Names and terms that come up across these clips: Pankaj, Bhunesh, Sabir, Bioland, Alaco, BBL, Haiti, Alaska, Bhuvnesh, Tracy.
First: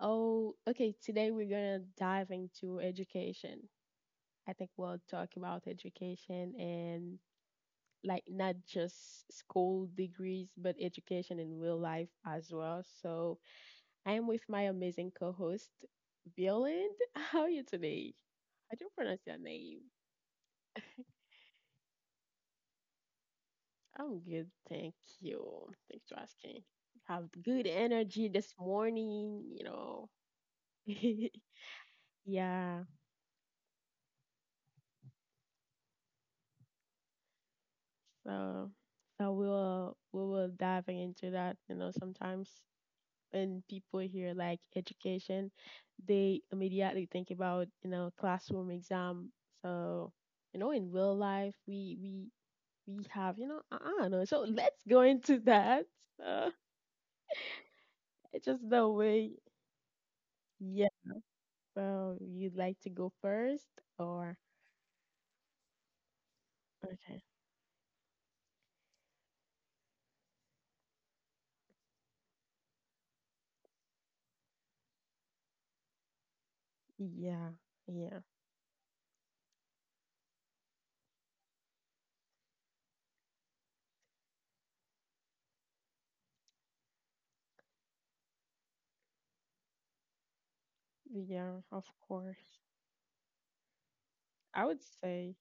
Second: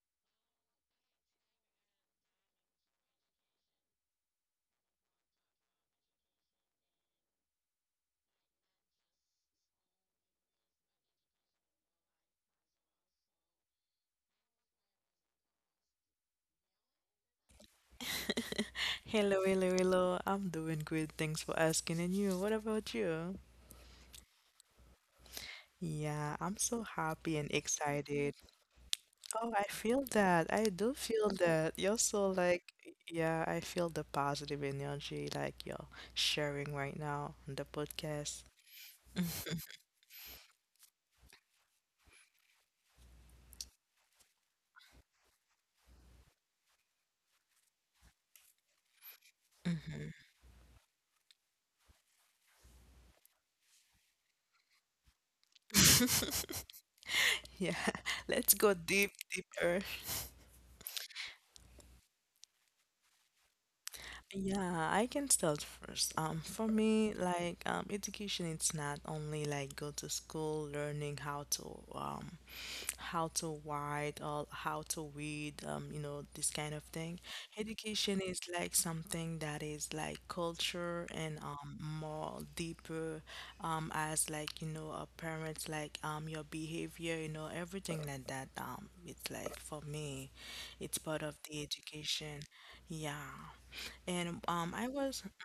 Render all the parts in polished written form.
Oh, okay. Today we're gonna dive into education. I think we'll talk about education and, like, not just school degrees, but education in real life as well. So I am with my amazing co-host, Bioland. How are you today? How do you pronounce your Hello, hello, name? hello. I'm doing great. Thanks for asking. And you, what about you? I'm good, thank you. Thanks for Yeah, I'm asking. so Have happy and good energy excited. this morning, Oh, you I feel know. that. I do feel that. You're so like, Yeah. yeah, I feel the positive energy like you're sharing right now on the podcast. So we will diving into that. You know, sometimes when people hear, like, education, they immediately think about classroom exam. So in real life, we have I don't know. So let's go into that. Uh, Yeah, it's let's just go the deep, way. deeper. Yeah. So you'd like to go first or Yeah, I can start first. For me, okay? like, education, it's not only like go to school, learning um how to write or how to read, you know, this kind of thing. Yeah, yeah, Education is like something that is like culture and more deeper as like, you know, our parents, like your behavior, you know, everything like that. It's like for me, it's part of the yeah. Of education. course, Yeah. And I um, would I was, say.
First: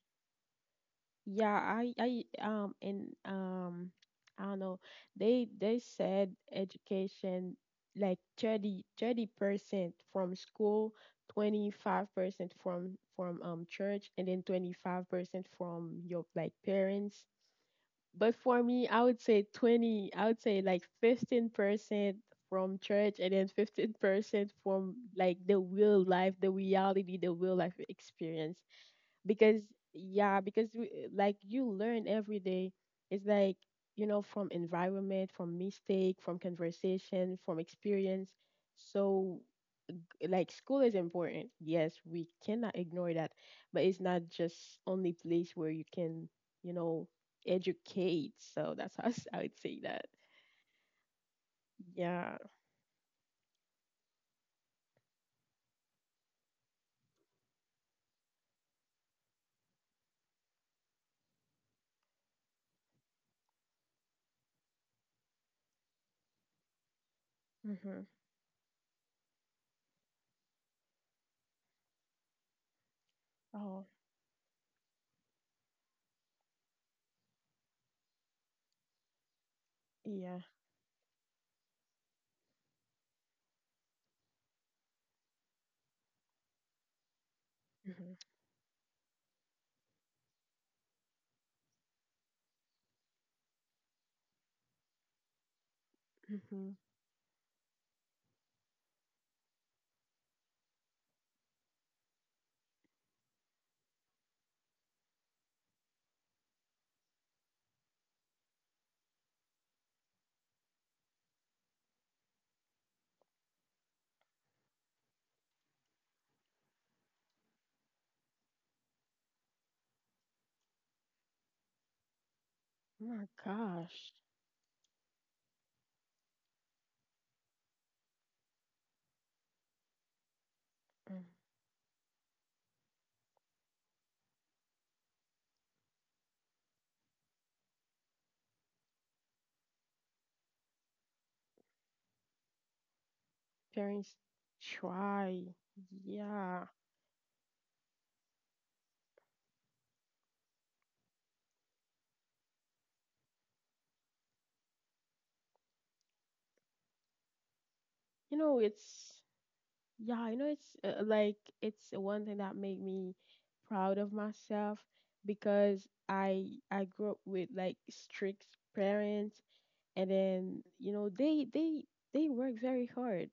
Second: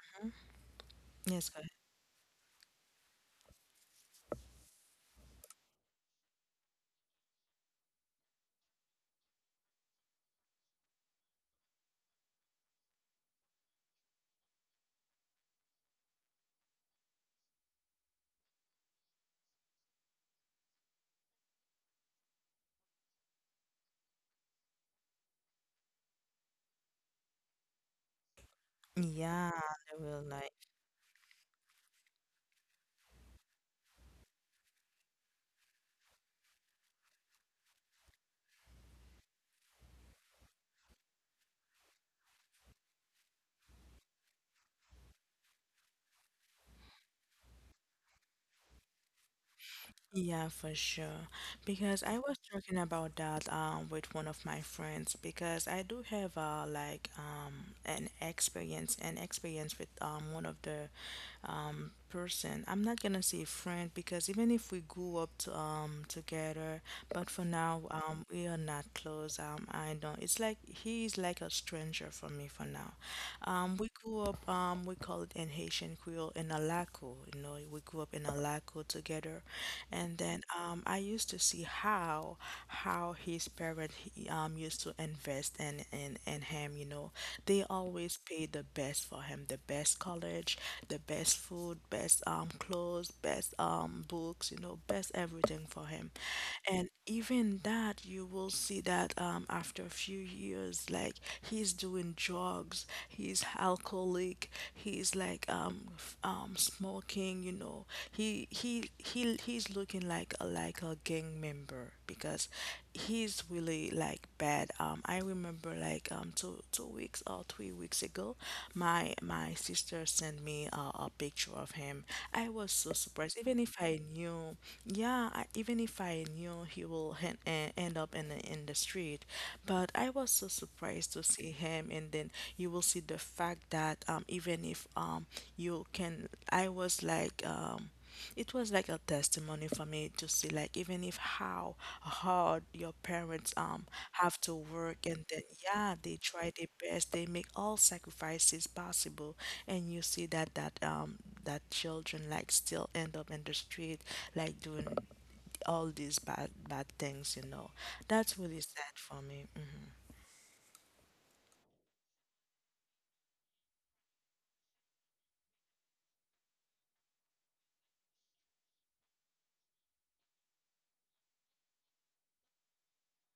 yes, Yeah, go ahead. I don't know. They said education like 30, 30% from school, 25% from church, and then 25% from your, like, parents. But for me, I would say 20. I would say like 15% from church, and then 15% from like the real life, the reality, the real life experience. Yeah, Because, they will yeah, like. because we, like, you learn every day. It's like, from environment, from mistake, from conversation, from experience. So like school is important, yes, we cannot ignore that, but it's not just only place where you can, you know educate. So that's how I would say that. Yeah, for sure. Because I was Yeah. talking about that with one of my friends because I do have an experience with one of the person. I'm not gonna say friend because even if we grew up to, together, but for now, Mm-hmm. We are not close. I don't. It's like he is like a stranger for me for now. Oh, We grew up. We call it in Haitian Creole in Alaco. You know, we grew up in Alaco together, and then yeah. I used to see how his parent he, used to invest in him, you know. They Mm-hmm. always paid the best for him, the best college, the best food, best clothes, best books, you know, best everything for him. Mm-hmm. And even that you will see that after a few years, like he's doing drugs, he's alcoholic, he's like smoking, you know. He's looking like a gang member because he's really like bad. I remember two weeks or 3 weeks ago, my sister sent me a picture of him. I was so Oh my surprised. Even if I gosh. knew, yeah, I, even if I knew he will end up in the street, but I was so surprised to Mm. see him. And then you will see the fact that even if you can, I was like. It was like a testimony for me to see, like, even if how hard your parents Parents have to work, and then try. yeah, they try their Yeah, best, they make all sacrifices possible, and you see that that children like still end up in the street, like doing all these bad bad things, you know. That's really sad for it's, me. Hmm yeah, it's, like, it's one thing that made me proud of myself, because I grew up with, like, strict parents. And then, you know, they they work very hard.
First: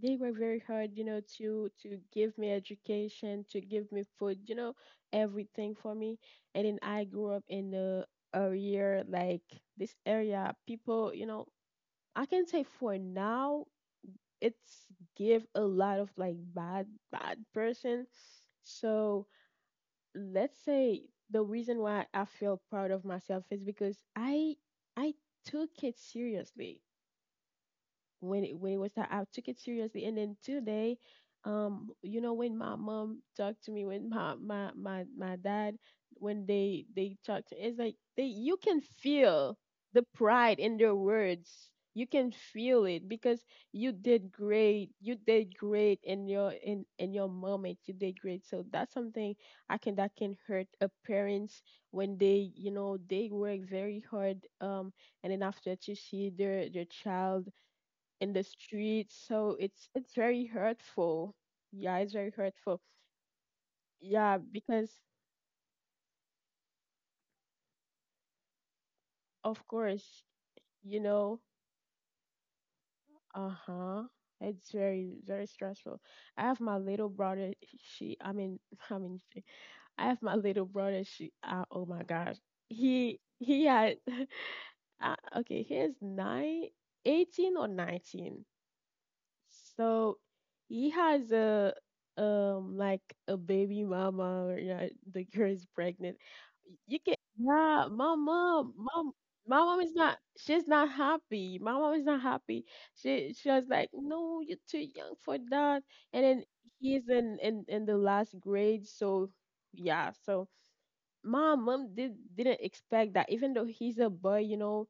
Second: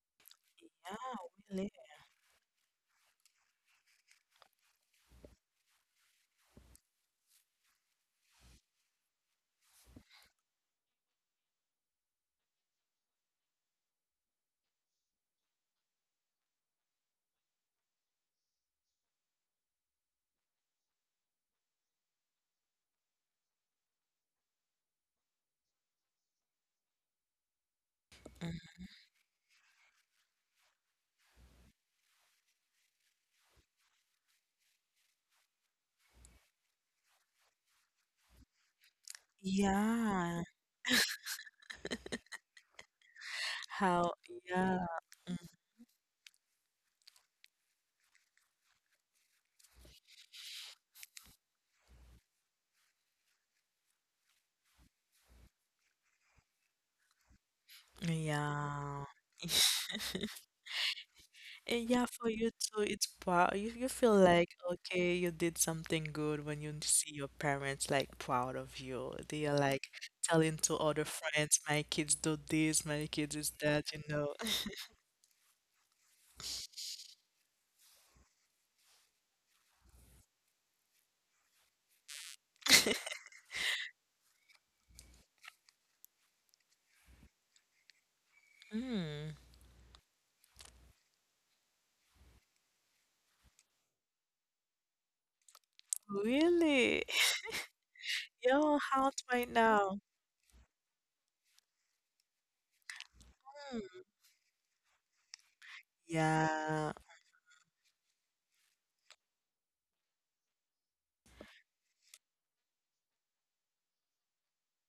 They work very hard, Yeah, you know, really. to give me education, to give me food, you know, everything for me. And then I grew up in a area like, this area people, you know, I can say for now, it's give a lot of like bad bad person. So let's say the reason why I feel proud of myself is because I took it seriously. When it Mhm. was time, I took it seriously. And then today, you know, when my mom talked to me, when my dad, when they talked to, it's like they, you can feel the Yeah, pride in their words. You can feel it because you how, did yeah, great. You did great in your, in your moment. You did great. So that's something I can, that can hurt a parents when they, you know, they work very hard, um, and then after to see their child in the yeah. streets. So it's very hurtful. Yeah, Yeah, it's for very you hurtful. too, it's proud. You feel Yeah, like, because okay, you did something good when you see your parents like proud of you. They are of like course, telling to you other know, friends, my kids do this, my kids is that, you uh-huh. know. It's very, very stressful. I have my little brother, she I mean I mean she- I have my little brother, she oh my gosh. He had okay, he is nine, 18 or 19. Hmm, So he has a, um, like a baby mama or, yeah, the girl is pregnant. You really? can, yeah, my mom, You're mom hot right my mom is now. not, she's not happy. My mom is not happy. She was like, Hmm. no, you're too young for that. And then Yeah. he's in the last grade, so, yeah, so my mom didn't expect that. Even though he's a boy, you know,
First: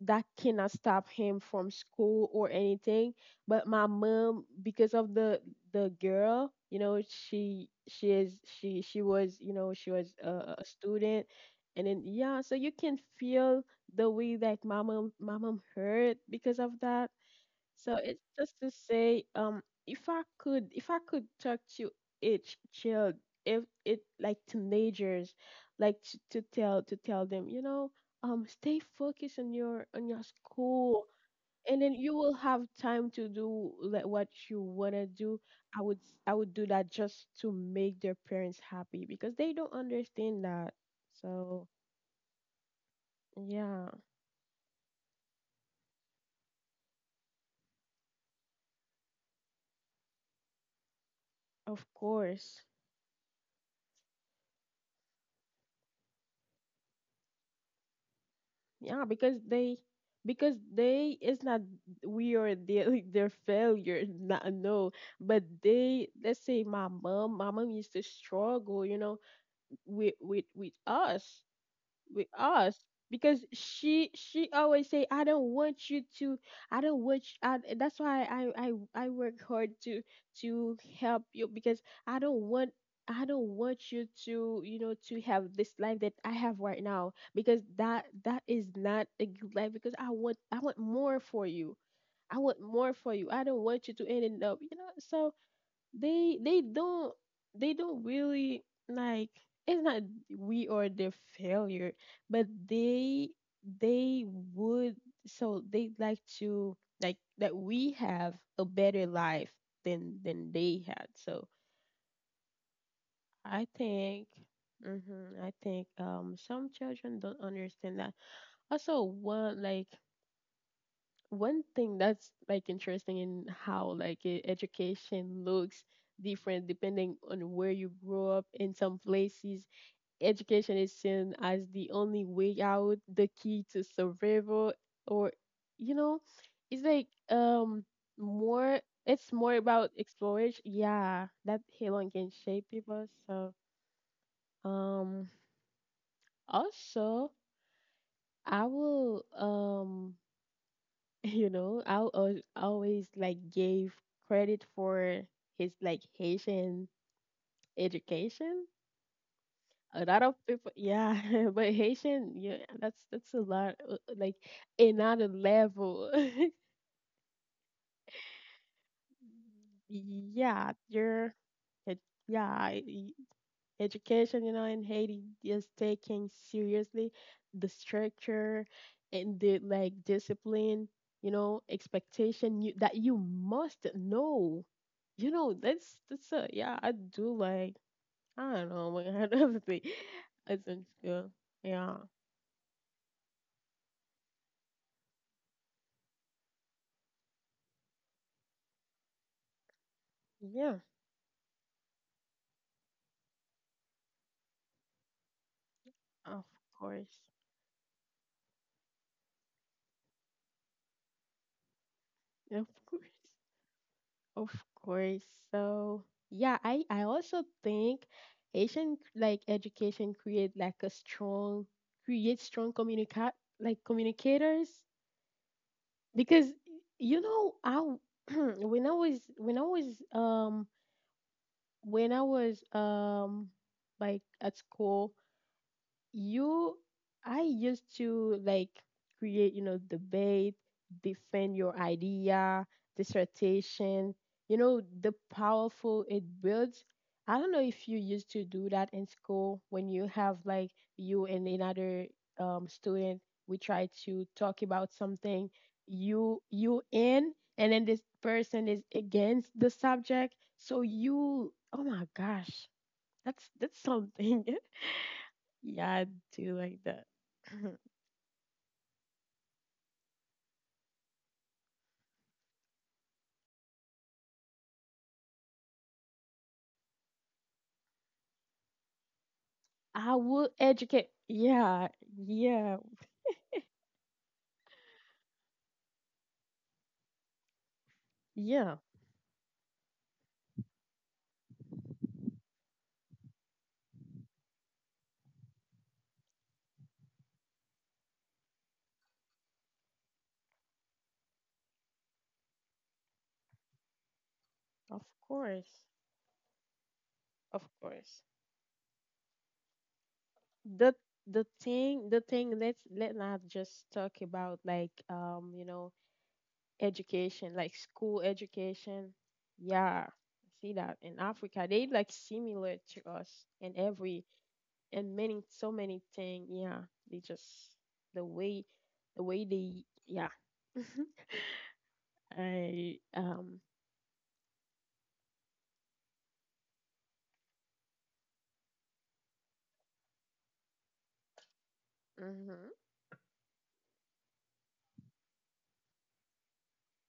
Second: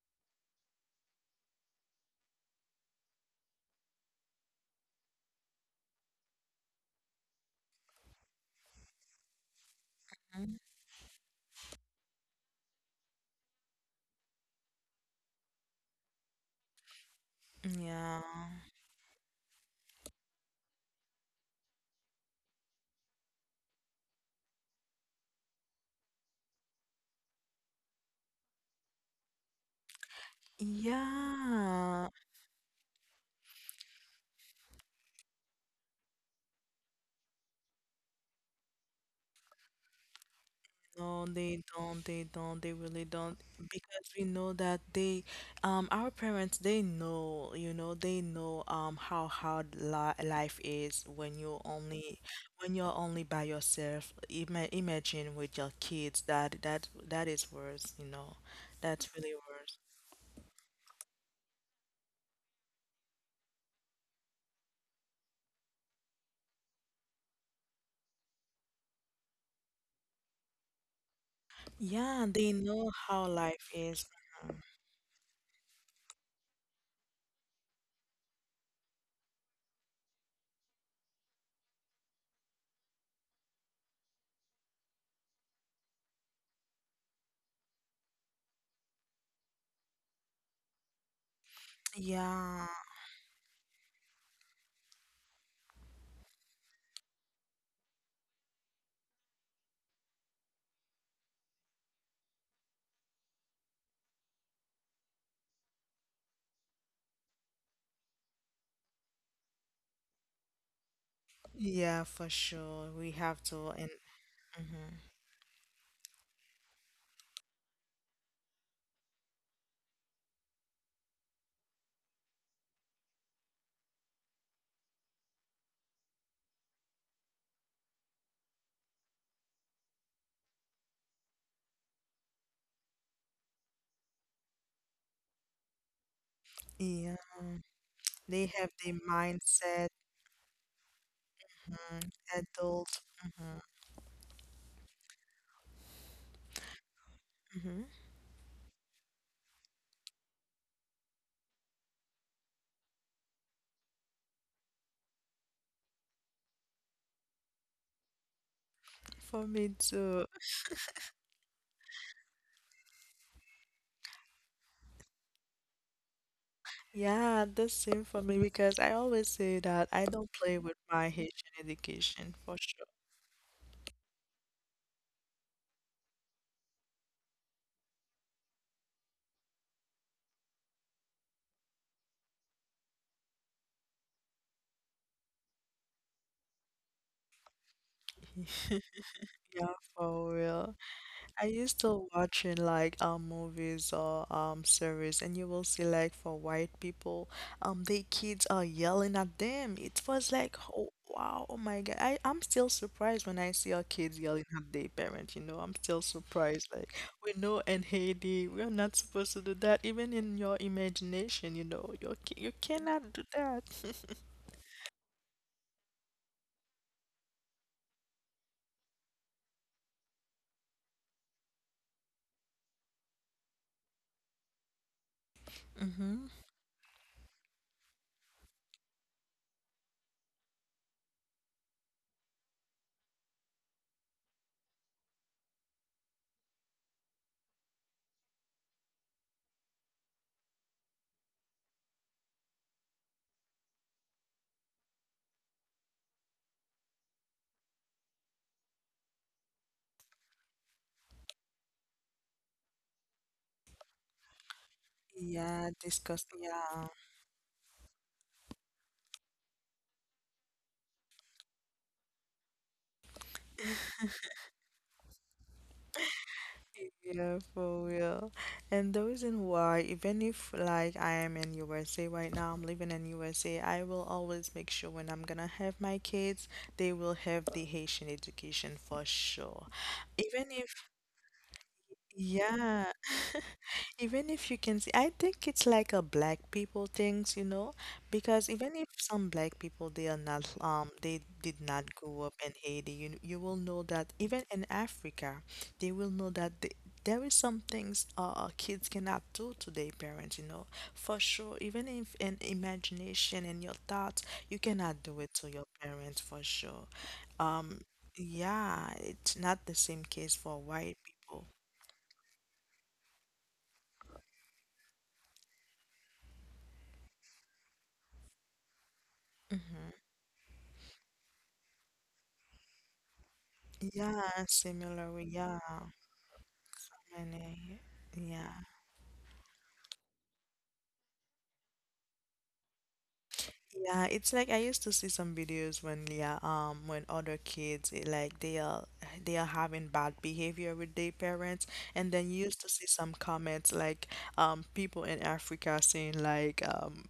that cannot stop him from school or anything, but my mom, because of the girl, you know, she was, you know, she was Mm, a student. And then, yeah, so you can feel the way that my mom hurt because of that. So yeah. it's just to say, if I could talk to each child, if it, like, teenagers, like, to tell them, you know, stay focused on your, on your school, and then Yeah. you will have time to do, like, what you wanna do. I would do that just to make their parents happy, because they don't understand that. No, they So, don't. They don't. They really don't. yeah, Because we know that our parents, they know, you know, they know, how hard li life is of course. when you're only by yourself. Ima imagine with your kids. That is worse. You know, Yeah, that's really because they, worse. because they, it's not we are their like, their failure. Not, no, but they, let's say my mom used to struggle, you know, with with us, Yeah, with they us. know how Because life is. she always say, I don't want you to, I don't want you, I, that's why I work hard to help you. Because i don't want I don't want you to, you know, to have this life that I have right now. Because that, that is not a good life, because I want more for you. I want Yeah, more for you. I don't want you to end up, you know. So they don't, they don't really, like, it's not we are their failure, but they would, so they like to, like, that we have a better life than they had. So yeah, for sure. We have I to, and think, mhm. hmm, I think, um, some children don't understand that. Also, one, like, one thing that's like interesting in how, like, e- education looks different depending on where you grow up. In some places, education is seen as the only way out, the key to survival, or, you know, it's like, Yeah, um, they have more, the it's more mindset. about exploration. Yeah, that Mm, alone can shape Adult. people. So, Hmm um, also hmm I will, um, you know, always like gave credit for his, like, Haitian education. For me A lot too. of people, yeah, but Haitian, yeah, that's a lot, like another level. Yeah, the same for me because I always say that I don't play Yeah, with my you're Haitian it- education for yeah, sure. y- education, you know, in Haiti is taken seriously. The structure and the, like, discipline, you know, expectation you, that you must know. You know, that's a, yeah. I do like, I don't know what kind of Yeah, thing. for I real. think, yeah, I used yeah, to watching like movies or series and you will see like for white people they kids are yelling at them. It was like yeah. oh wow oh my God I'm still surprised when I see our kids yelling at their parents you know I'm still Of surprised like course, we know in Haiti we're not supposed to do that even in your imagination you know you of course. cannot do that. Of course. So, yeah, I also think Asian, like, education create, like, a strong, create strong communicate, like, communicators. Mm-hmm. Because, you know, when I was, when I was like at school, you, I used to like create, you know, debate, defend your idea, dissertation, you know, the powerful it builds. I don't know if you used to do that in school when you have like you and another, student, we try to talk about something, Yeah disgusting you yeah. you in, and then this person is against the subject. So you, oh my gosh, that's something. Yeah, I do like that. Yeah, for real. And the reason why, even if like I am in USA right now, I'm living in USA, I will always make sure when I'm gonna have my kids, they will have the Haitian education for sure. I Even would if educate. Yeah, yeah, yeah, even if you can see, I think it's like a black people things, you know, because even yeah. if some black people they are not they did not grow up in Haiti, you will know that even in Africa, they will know that there is some things kids cannot do to their parents, you know, for sure. Even if in imagination and your thoughts, you cannot Of do it to your course, parents for sure. of Um, course. yeah, it's not the same case for The white people. the thing, the thing. Let's let not just talk about, like, um, you know, education, like, school education. Mhm. Yeah, see that in Africa they, like, similar to us in every Yeah, and similarly. many, Yeah, so many thing. Yeah, they just many. the Yeah. way, the way they, yeah, I, um. Yeah, it's like I used to see some videos when yeah, when other kids like they are having bad behavior with their parents and then you used to Mhm. see some comments like people in Africa saying like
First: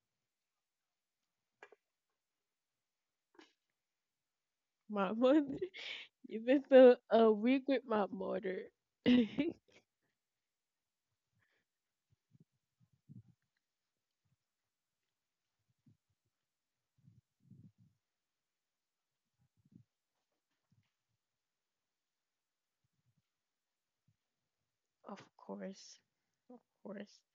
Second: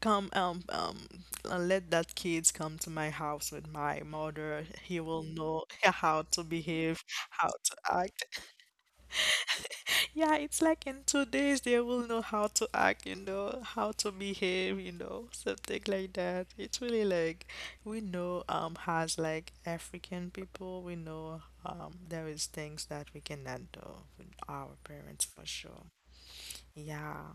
come let that kids come to my house with my mother. He My will mother. know how You to been so behave, a how week to with my act. mother. Of Yeah, it's like in 2 days they will know how to act, you know, how to behave, you know, something like that. It's really like we know as like African people, we know there is things that we cannot do with our parents for sure. course. Of course. Yeah.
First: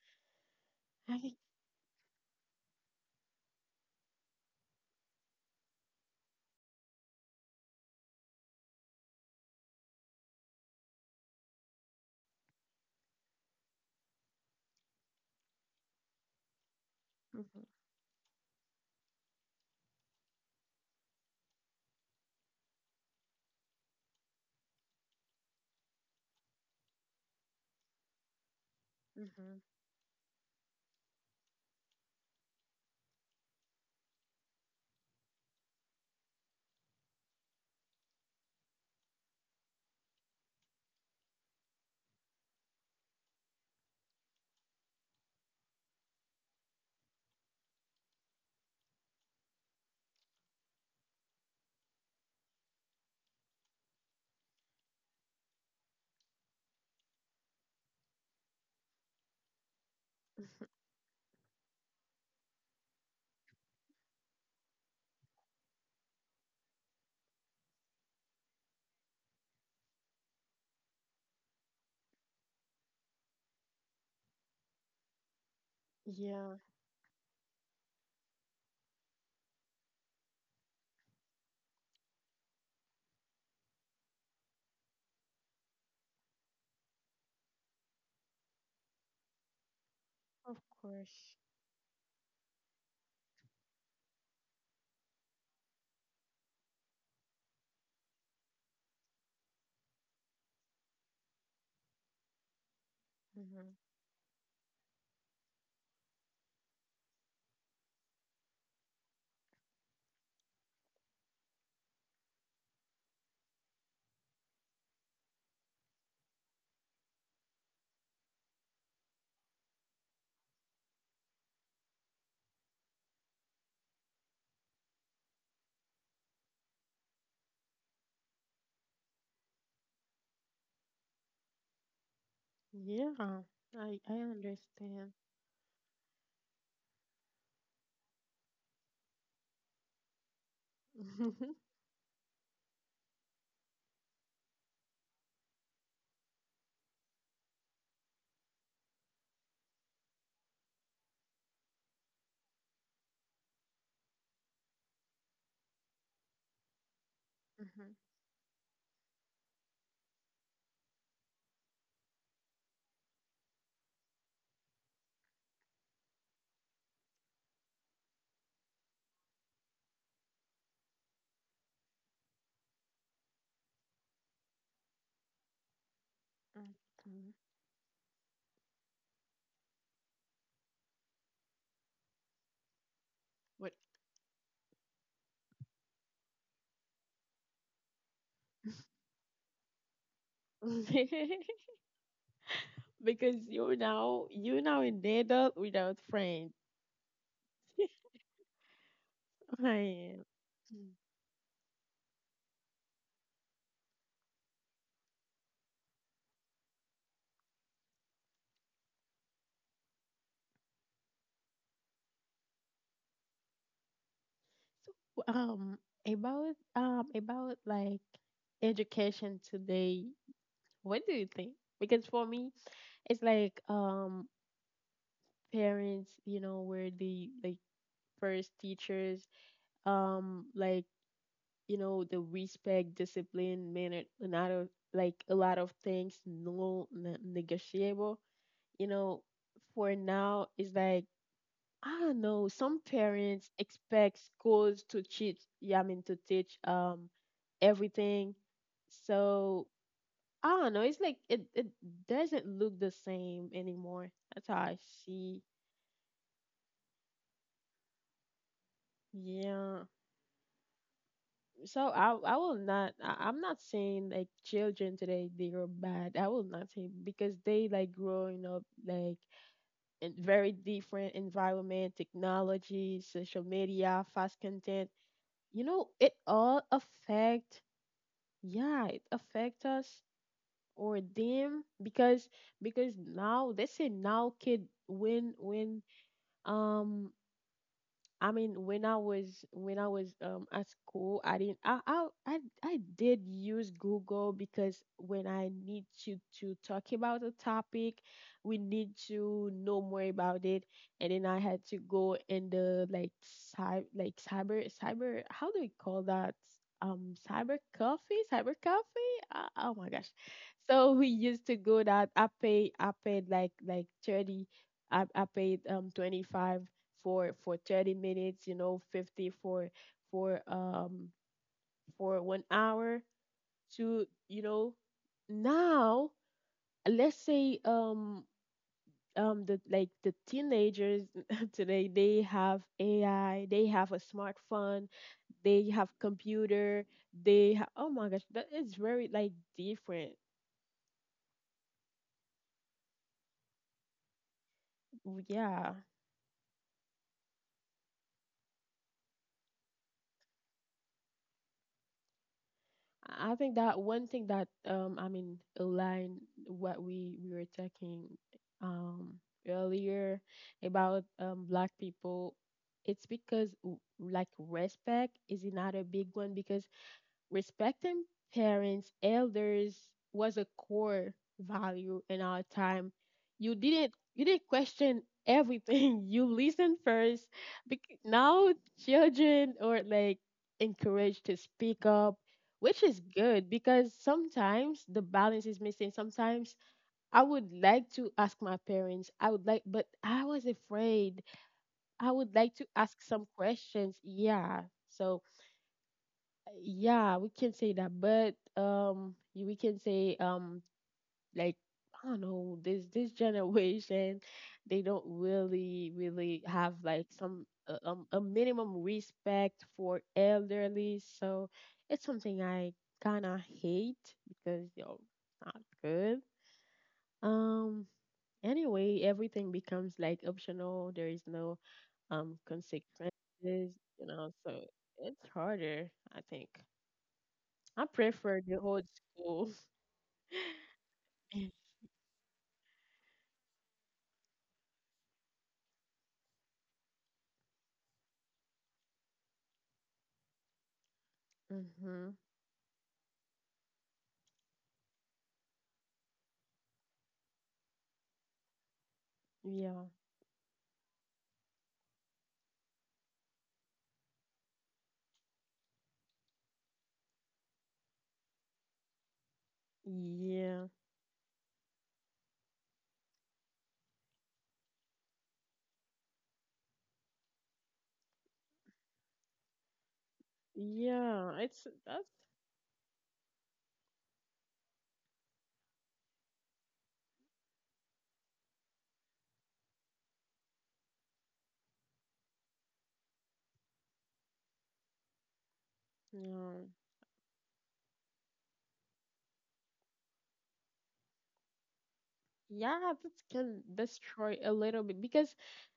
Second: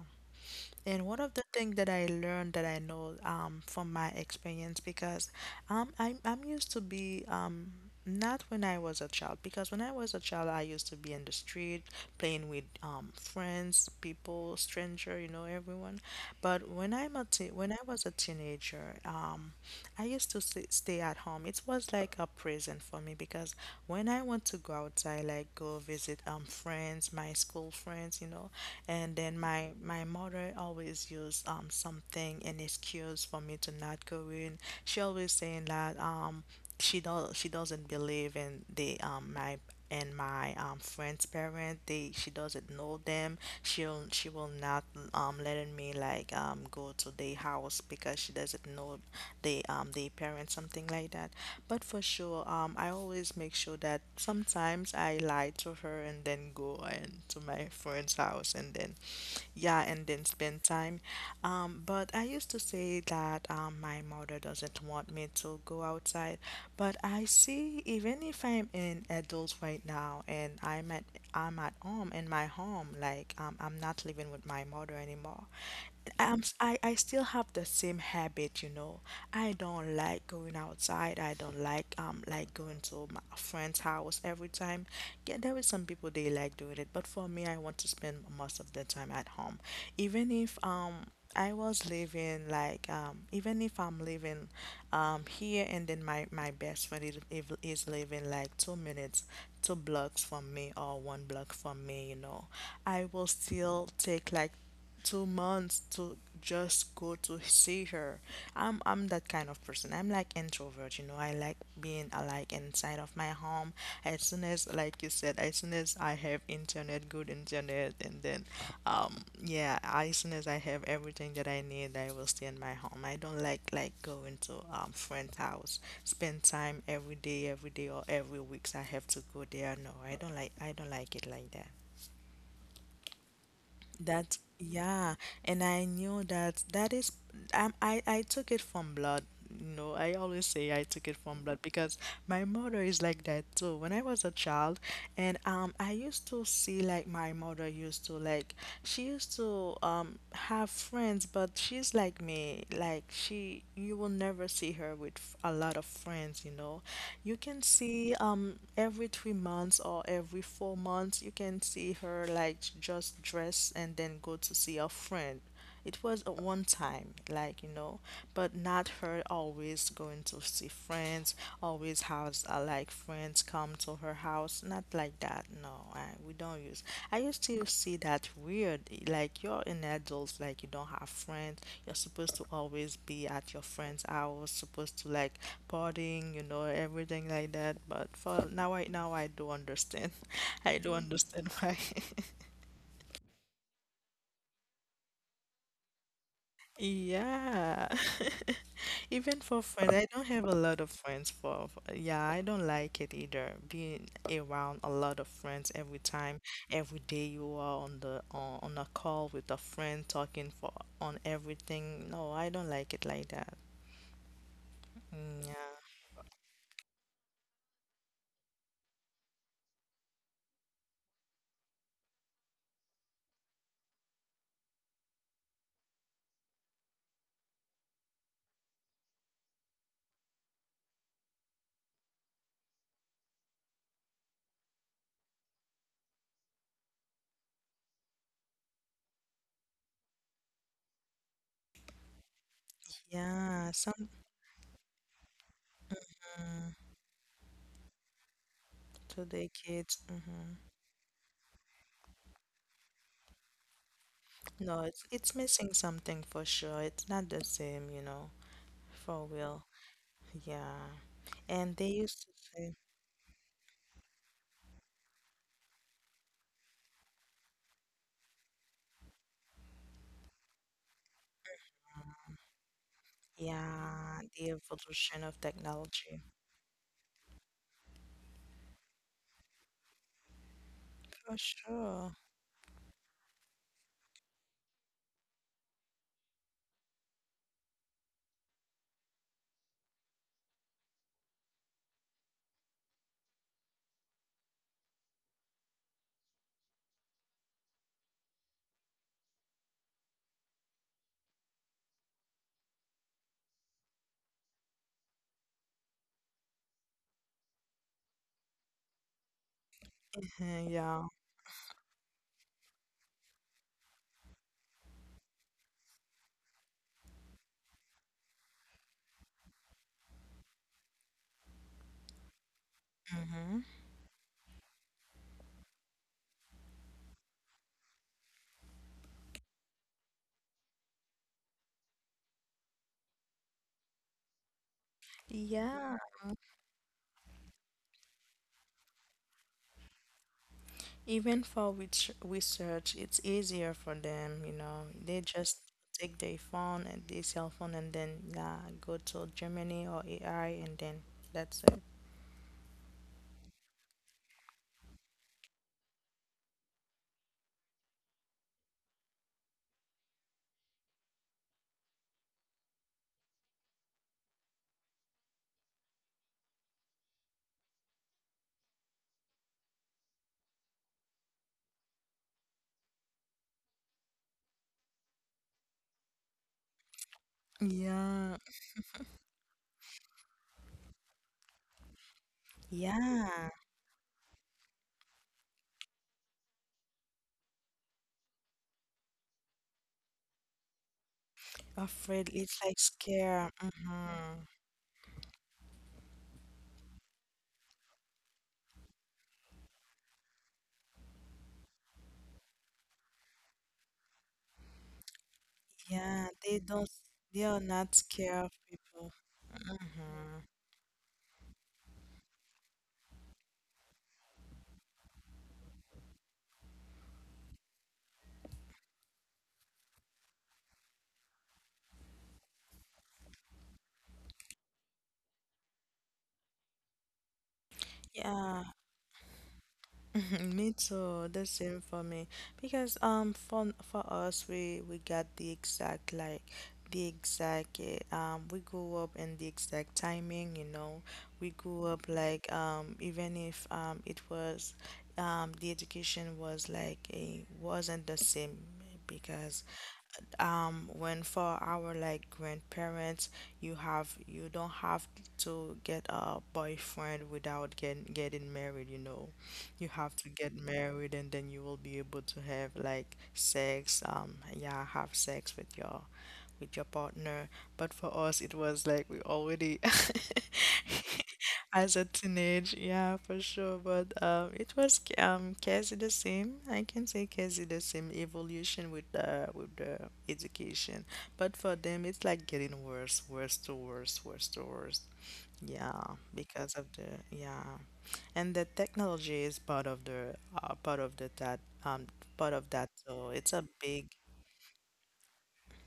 And one I, of the things that I learned that I know from my experience, because I'm, used to be, not when I was a child, because when I was a child, I used to be in the street playing with friends, people, stranger, you know, everyone. But when I'm a mhm, when I was a teenager, I used to stay at home. It was like a prison for me because when I want to go outside, like go visit friends, my school friends, you know, and then mhm. my mother always used something an excuse for me to not go in. She always saying that she doesn't believe in the my and my friend's parent they she doesn't know them she will not letting me like go to their house because she doesn't know the parents, something like that. But for sure, I always make sure that sometimes I lie to her and then go and to my friend's house and then, yeah, and then spend time. But I used to say that my mother doesn't want me to go outside, but I see even if I'm an adult right now and I'm at home in my home, like I'm not living with my mother anymore. Yeah, I still have the same habit, you know. I don't like going outside. I don't like going to my friend's house every time. Yeah, there is some people they like doing it, but for me, I want to spend most of the time at home. Even if of course. I was living like even if I'm living here and then my best friend is living like 2 minutes, two blocks from me or one block from me, you know, I will Hmm. still take like 2 months to just go to see her. I'm that kind of person. I'm like introvert, you know. I like being like inside of my home. As soon as like you said, as soon as I have internet, good internet, and then yeah, as soon as I have everything that I need, I will stay in my home. I don't like going to friend's house, spend time every day or every weeks. I have to go there. No, I don't like it like that. Yeah, I That, understand. yeah, and I knew that that is I took it from blood. You know, I always say I took it from Mhm, blood because my mother is like that too. When I was a child, and I used to see like my mother used to like she used to have friends, but she's like me. Like she, you will never see her with a lot of friends. You know, you can mhm, see every 3 months or every 4 months, you can see her like just dress and then go to see a friend. It was a one time, like you know, but not her always going to see friends, always has like friends come to her house. Not like that. No, we don't use. I mhm. used to see that weird. Like you're an adult, like you don't have friends. You're supposed to always be at your But friend's house. Supposed to like partying, you know, everything like that. But for now, right now, I do understand. I do understand why. because you now, you now an adult without friends. Yeah. Even for I friends, I don't am. have a lot of friends yeah, I don't like it either. Being around a lot of friends every time, every day you are on on a call with a friend talking for on everything. No, I don't like it like that. So, Yeah. um, about, um, about, like, education today. What do you think? Because for me, it's like, um, parents, you know, were the, like, first teachers, like, you know, the respect, discipline, manner, and out of, like, a lot of things, no ne- negotiable. You know, for now, it's like, I don't know. Some parents Yeah, some expect schools to teach, yeah, I mean, to teach, mm, um, everything. to the So kids. I don't know. It's like it doesn't look the same anymore. That's how No, I it's see. missing something for sure. It's not the same, you know, for real. Yeah. Yeah. And they So used to I will say not. I, I'm not saying, like, children today they are bad. I will not say, because they, like, growing up like in very different environment, technology, social media, yeah, fast the content. evolution of You know, technology. it all affect. Yeah, it affect us or For them. sure. Because now they say now kid when, um, I mean, when I was, when I was at school, I didn't, I did use Google, because when I need to talk about a topic, we need to know more about it, and then I had to go in the, like, cyber, like, cyber, cyber, how do we call that, um, cyber coffee, cyber coffee, oh my gosh, Mhm. so Yeah. we used to go that. I paid like 30, I paid 25 for 30 minutes, you know, 50 for for um for 1 hour, hmm to, you know, now let's say, um, um, the, like, the teenagers today they have AI, they have a smartphone, they have Yeah. computer, they ha- oh my gosh, that is very, like, different. Even for which research, it's easier for them, you know. They just Yeah, take their phone and their cell phone and then yeah, go to Germany or AI and then that's it. I think that one thing that I mean align what we were talking um earlier about black people, it's because like respect is another big one because respecting parents, elders was a core value in our time. You didn't question everything. You listened first. Bec- Yeah. now children are like encouraged to speak up, which is Yeah. good because sometimes the balance is missing. Sometimes I would like to ask my parents. I would like, but I was afraid. I Afraid would like it's to like ask some scare. questions. Hmm Yeah. So yeah, we can say that, but we can say like I don't know, this generation, they don't really Yeah, really they have don't, like they some are not a scared of minimum people. respect for elderly, so it's something I kinda hate because not good. Um, anyway, everything becomes like optional. There is no consequences, so it's harder, I think. I prefer the Yeah. old school. Me too, the same for me. Because for us we got the exact like the exact we grew up in the exact timing, you know. We grew up Mm-hmm. like even if it was the education was like a wasn't the same because Yeah. When for our like grandparents you have you don't have to get a boyfriend without getting married, you know, you have to get Yeah. married and then you will be able to have like sex, yeah, have sex with your partner. But for us, it was like we already Yeah. It's as a that's teenage, yeah, for sure. But it was quasi the same. I can say quasi the same evolution with the education. But for them, it's like getting worse, worse to worse, worse to worse. Yeah, yeah. because of the yeah and the technology is part of the that um part of Yeah, that, that so it's a can big destroy a little bit because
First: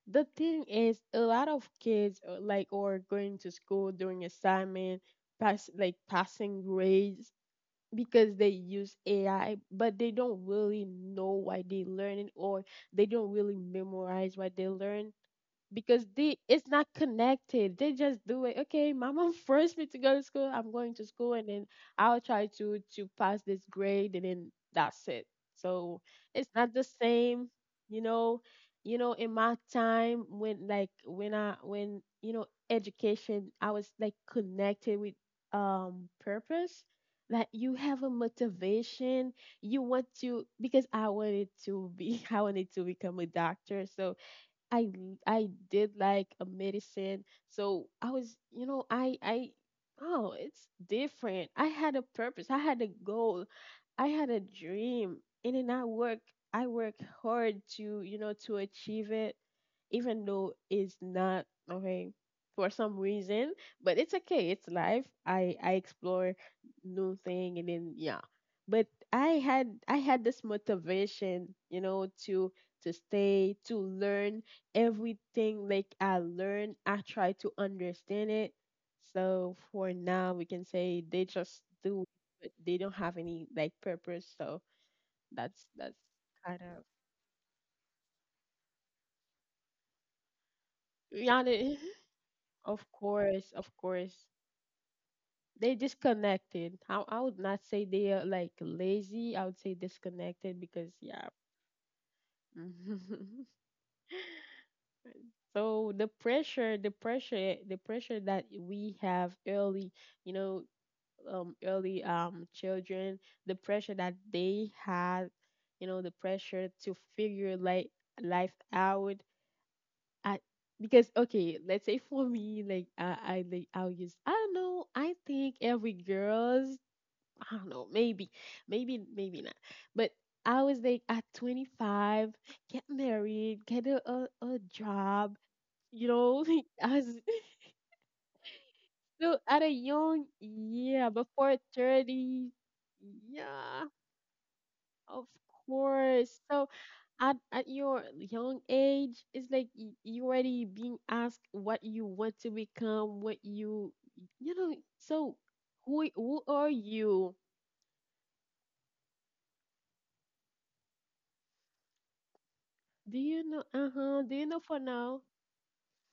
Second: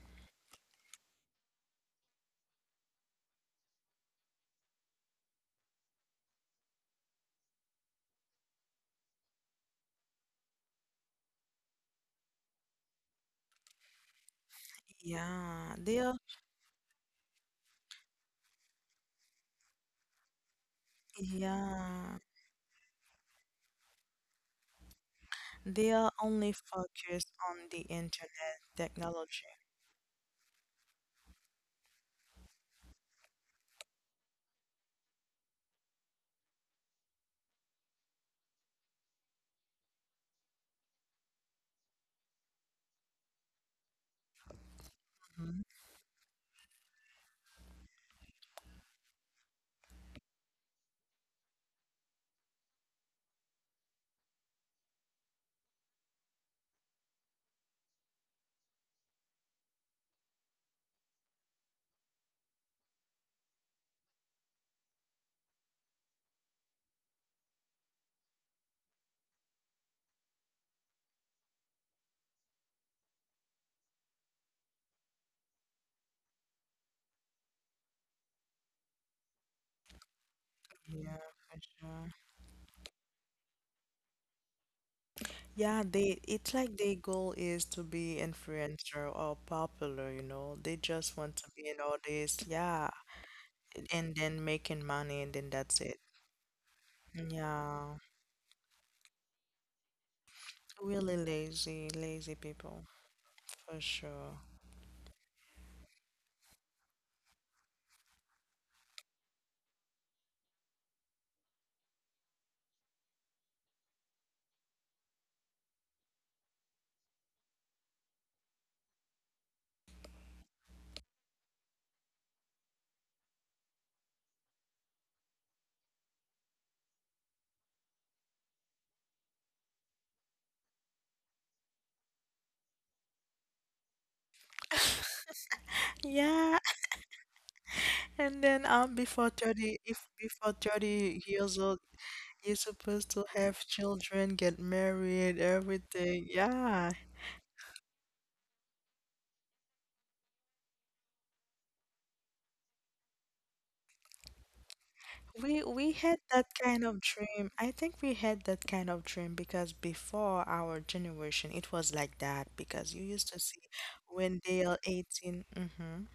the thing is a lot of kids like or going to school doing assignment, passing grades because they use AI, but they don't really know why they learn it or they don't really memorize what they learn. yeah, they Because are they it's not connected. They just do it. Okay, my mom forced me to go to school. I'm going to school, and then I'll yeah, try to pass this grade, and then that's it. they So are it's only not the focused same, on the you know. internet In technology. my time when like when I when you know education, I was like connected with purpose. Like you have a motivation, you want to because I wanted to be I wanted to become a doctor, so I Mhm. did like a medicine. So I was, I oh, it's different. I had a purpose. I had a goal. I had a dream. And then I work hard to achieve it even though it's not okay for some reason, but it's okay. It's life. I explore new thing and then yeah. But I had this motivation, to stay to learn everything like I learned, I try to understand it. So for now, we can say Yeah, they for just do, it, sure. but they don't have any like purpose. So that's Yeah, that's they it's kind like of their goal is to be influencer or popular, you know, they just want yeah. to be an They, artist. Yeah, of course, and then making money and then they that's it. disconnected. I would not say Yeah, they are like lazy. I would say disconnected because really yeah. lazy people for sure. So the pressure, the pressure, the pressure that we have early, you know, early children, the pressure that they had, the pressure to figure like life out. I, because okay, let's say for me, like I like I'll use I don't know. I think every girl's I don't know, maybe, maybe, maybe not. But I was like at 25, get married, get a job, Yeah, like I was and then before so at a 30, if young before yeah, 30 before years old 30, you're supposed to have yeah. children, get Of married, everything. course. So Yeah. at your young age, it's like you already being asked what you want to become, what you know. So We who had who that are kind of you? dream. I think we had that kind of dream because before our generation it was like that, because you Do used to you see know? Uh huh. Do when you know they are for now? 18. Mhm.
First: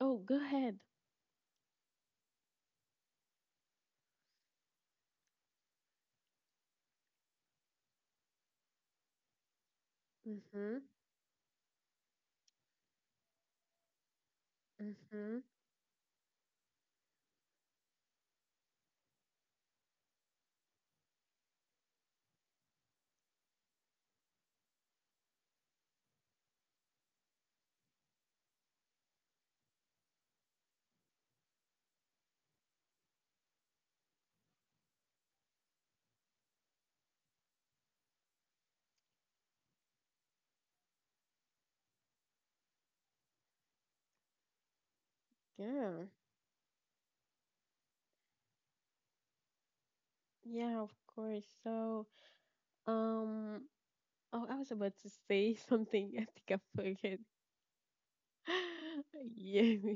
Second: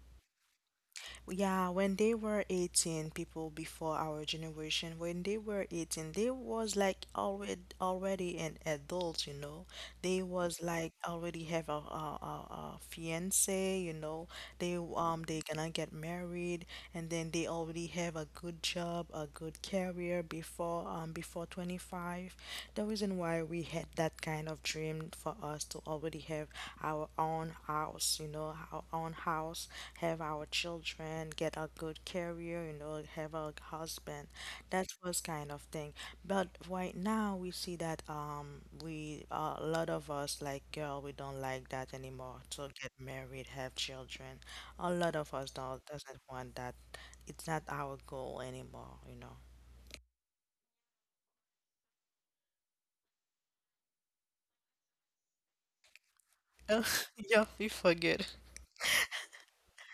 Oh, go ahead. Yeah, when they were 18, people before our generation, when they were 18, they was like already an adult, you know. They was Mhm. like already have a fiance, you know. They Mhm. gonna get married and then they already have a good job, a good career before before 25. The reason why we had that kind of dream for us to already have our own house, you know, our own house, have our children, get a good career, you know, have a husband. That was kind of thing. But right now we see that we a lot of us like girl, we don't like that anymore. So get married, have children. A lot of us don't Yeah. doesn't want that. It's not our goal anymore, you know. Yeah. Of course. So um. Oh, I was about to say something. I think I Oh, forget. yeah, we forget. Yeah.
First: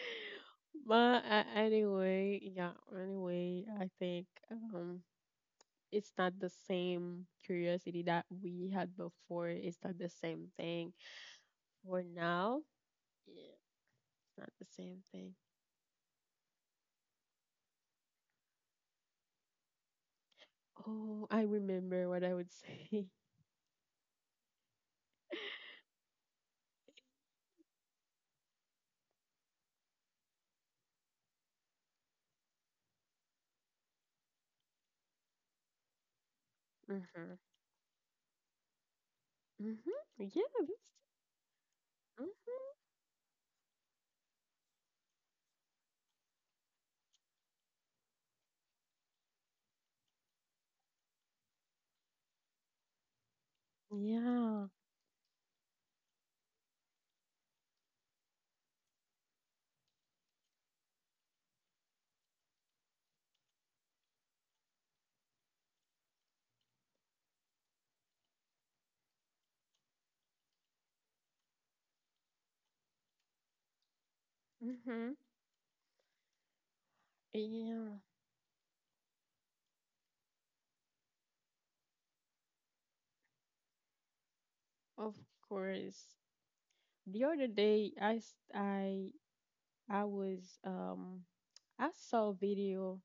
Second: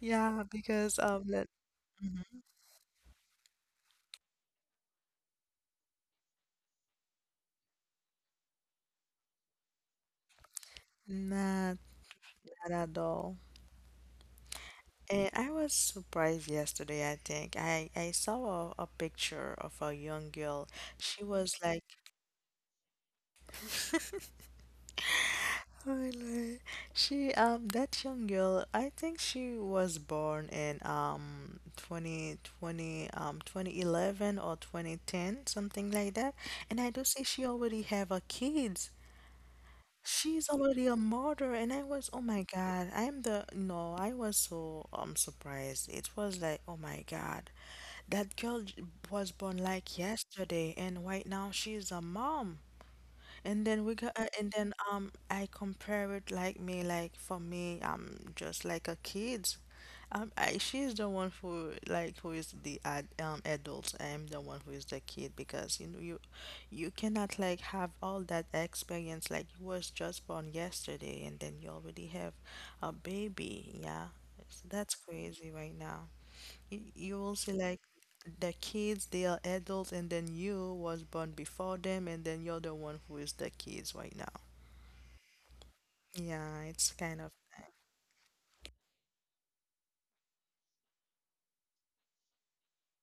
Yeah, because But of that. Mhm. anyway, yeah, anyway, I think it's not the same curiosity that we had before. It's not the same thing. Not For now, that at all. yeah, it's not the same And thing. I was surprised yesterday, I think. I saw a picture of a young girl. She Oh, I was like, remember what I would say. oh, Lord. She that young girl, I think she was born in um 2020 um 2011 or 2010, something like that. And I do see she already have a kids. Mm-hmm. Mm-hmm. She's Yeah, already a mother, and I was, oh that's my God, I'm the, no, I was so surprised. It was like, oh my God, that girl was born like yesterday, and right now she's a mom. And then we mm-hmm. got, and Yeah. then I compare it like me, like for me, I'm just like a kid. She's the one who like who is adult. I'm the one who is the kid, because you know you cannot like have all that experience. Like you was just born yesterday, and then you already have a baby. Yeah, so that's Mm-hmm. crazy right now, you will see like Yeah, the kids, they are adults, and then you was born before them, and then you're the one who is the kids right now. of course. Yeah, it's kind The of. other day I s- I was I saw a video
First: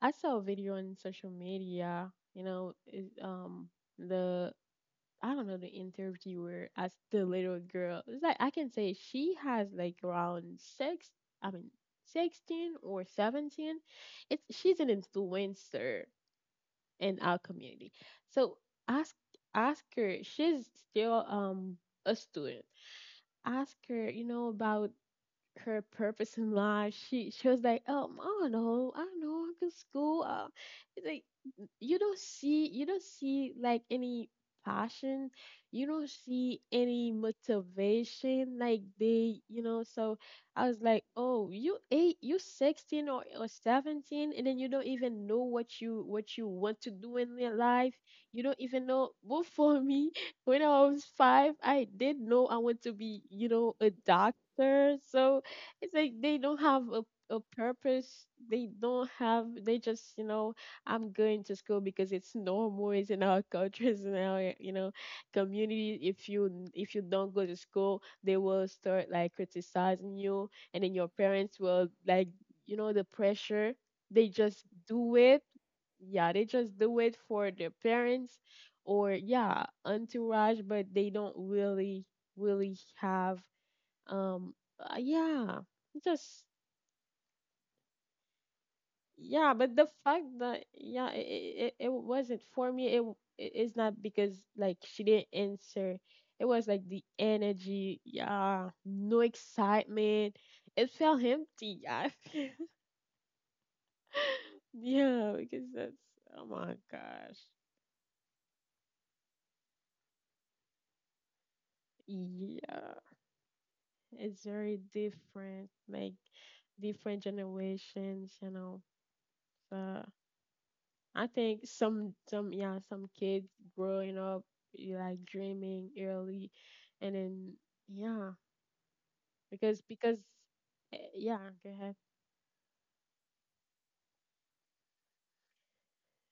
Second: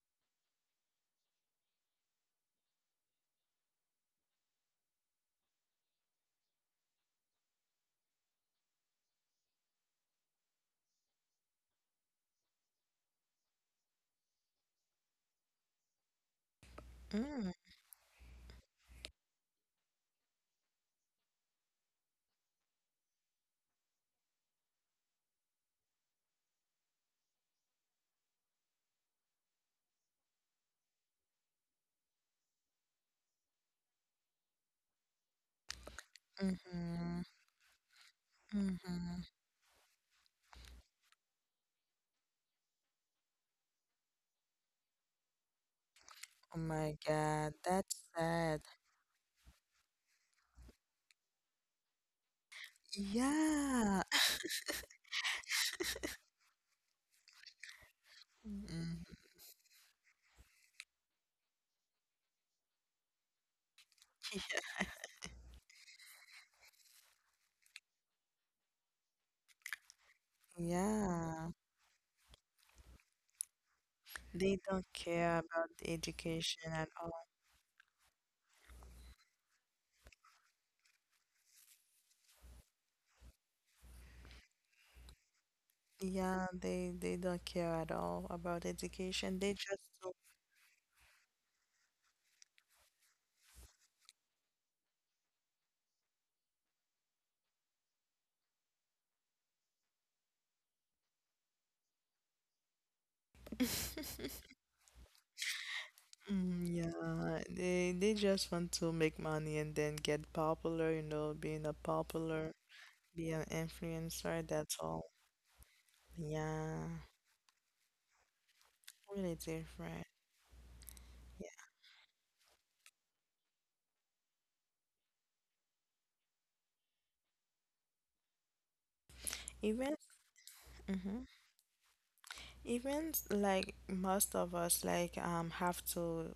I saw a video on social media, it, the I don't know the interviewer asked the little girl. It's like I can say she has like around six, I mean, 16 or 17. It's she's an influencer in our Mm, community. So ask ask her. She's still a student. Ask her, about her purpose in life. She was like, oh, I don't know, I go to school. It's like you don't see like any passion, you don't see any mm-hmm, motivation like mm-hmm. they. So I was like, oh, you eight, you 16 or 17, and then you don't even know what you Oh want to my do in God, your that's life. You sad. don't even know. Well, for me, when I was five, I did know I want to be, a Yeah. doctor. So it's like they don't have a purpose. They Mm, don't have. They just I'm going to school because it's normal. It's in our culture. It's in our community. If you don't go to school, they will start like criticizing you, and then your yeah. parents will like the pressure. They They just don't do care it. about the Yeah, they education just at do it all. for their parents or yeah entourage, but they don't really really have um, yeah, just Yeah, they don't care at all about education. yeah, They but just the fact that yeah, it wasn't for me. It is not because like she didn't answer. It was like the energy, yeah, no excitement. It felt empty, yeah, do. yeah, because that's oh my gosh, yeah, they just want to make money and then get popular, you know, being a popular, yeah, be an it's influencer, that's very all. different, like Yeah, different generations. really So different. I Yeah. think some yeah some kids growing up you like dreaming early, and then yeah because Even, mhm. yeah go ahead. Even like most of us like have to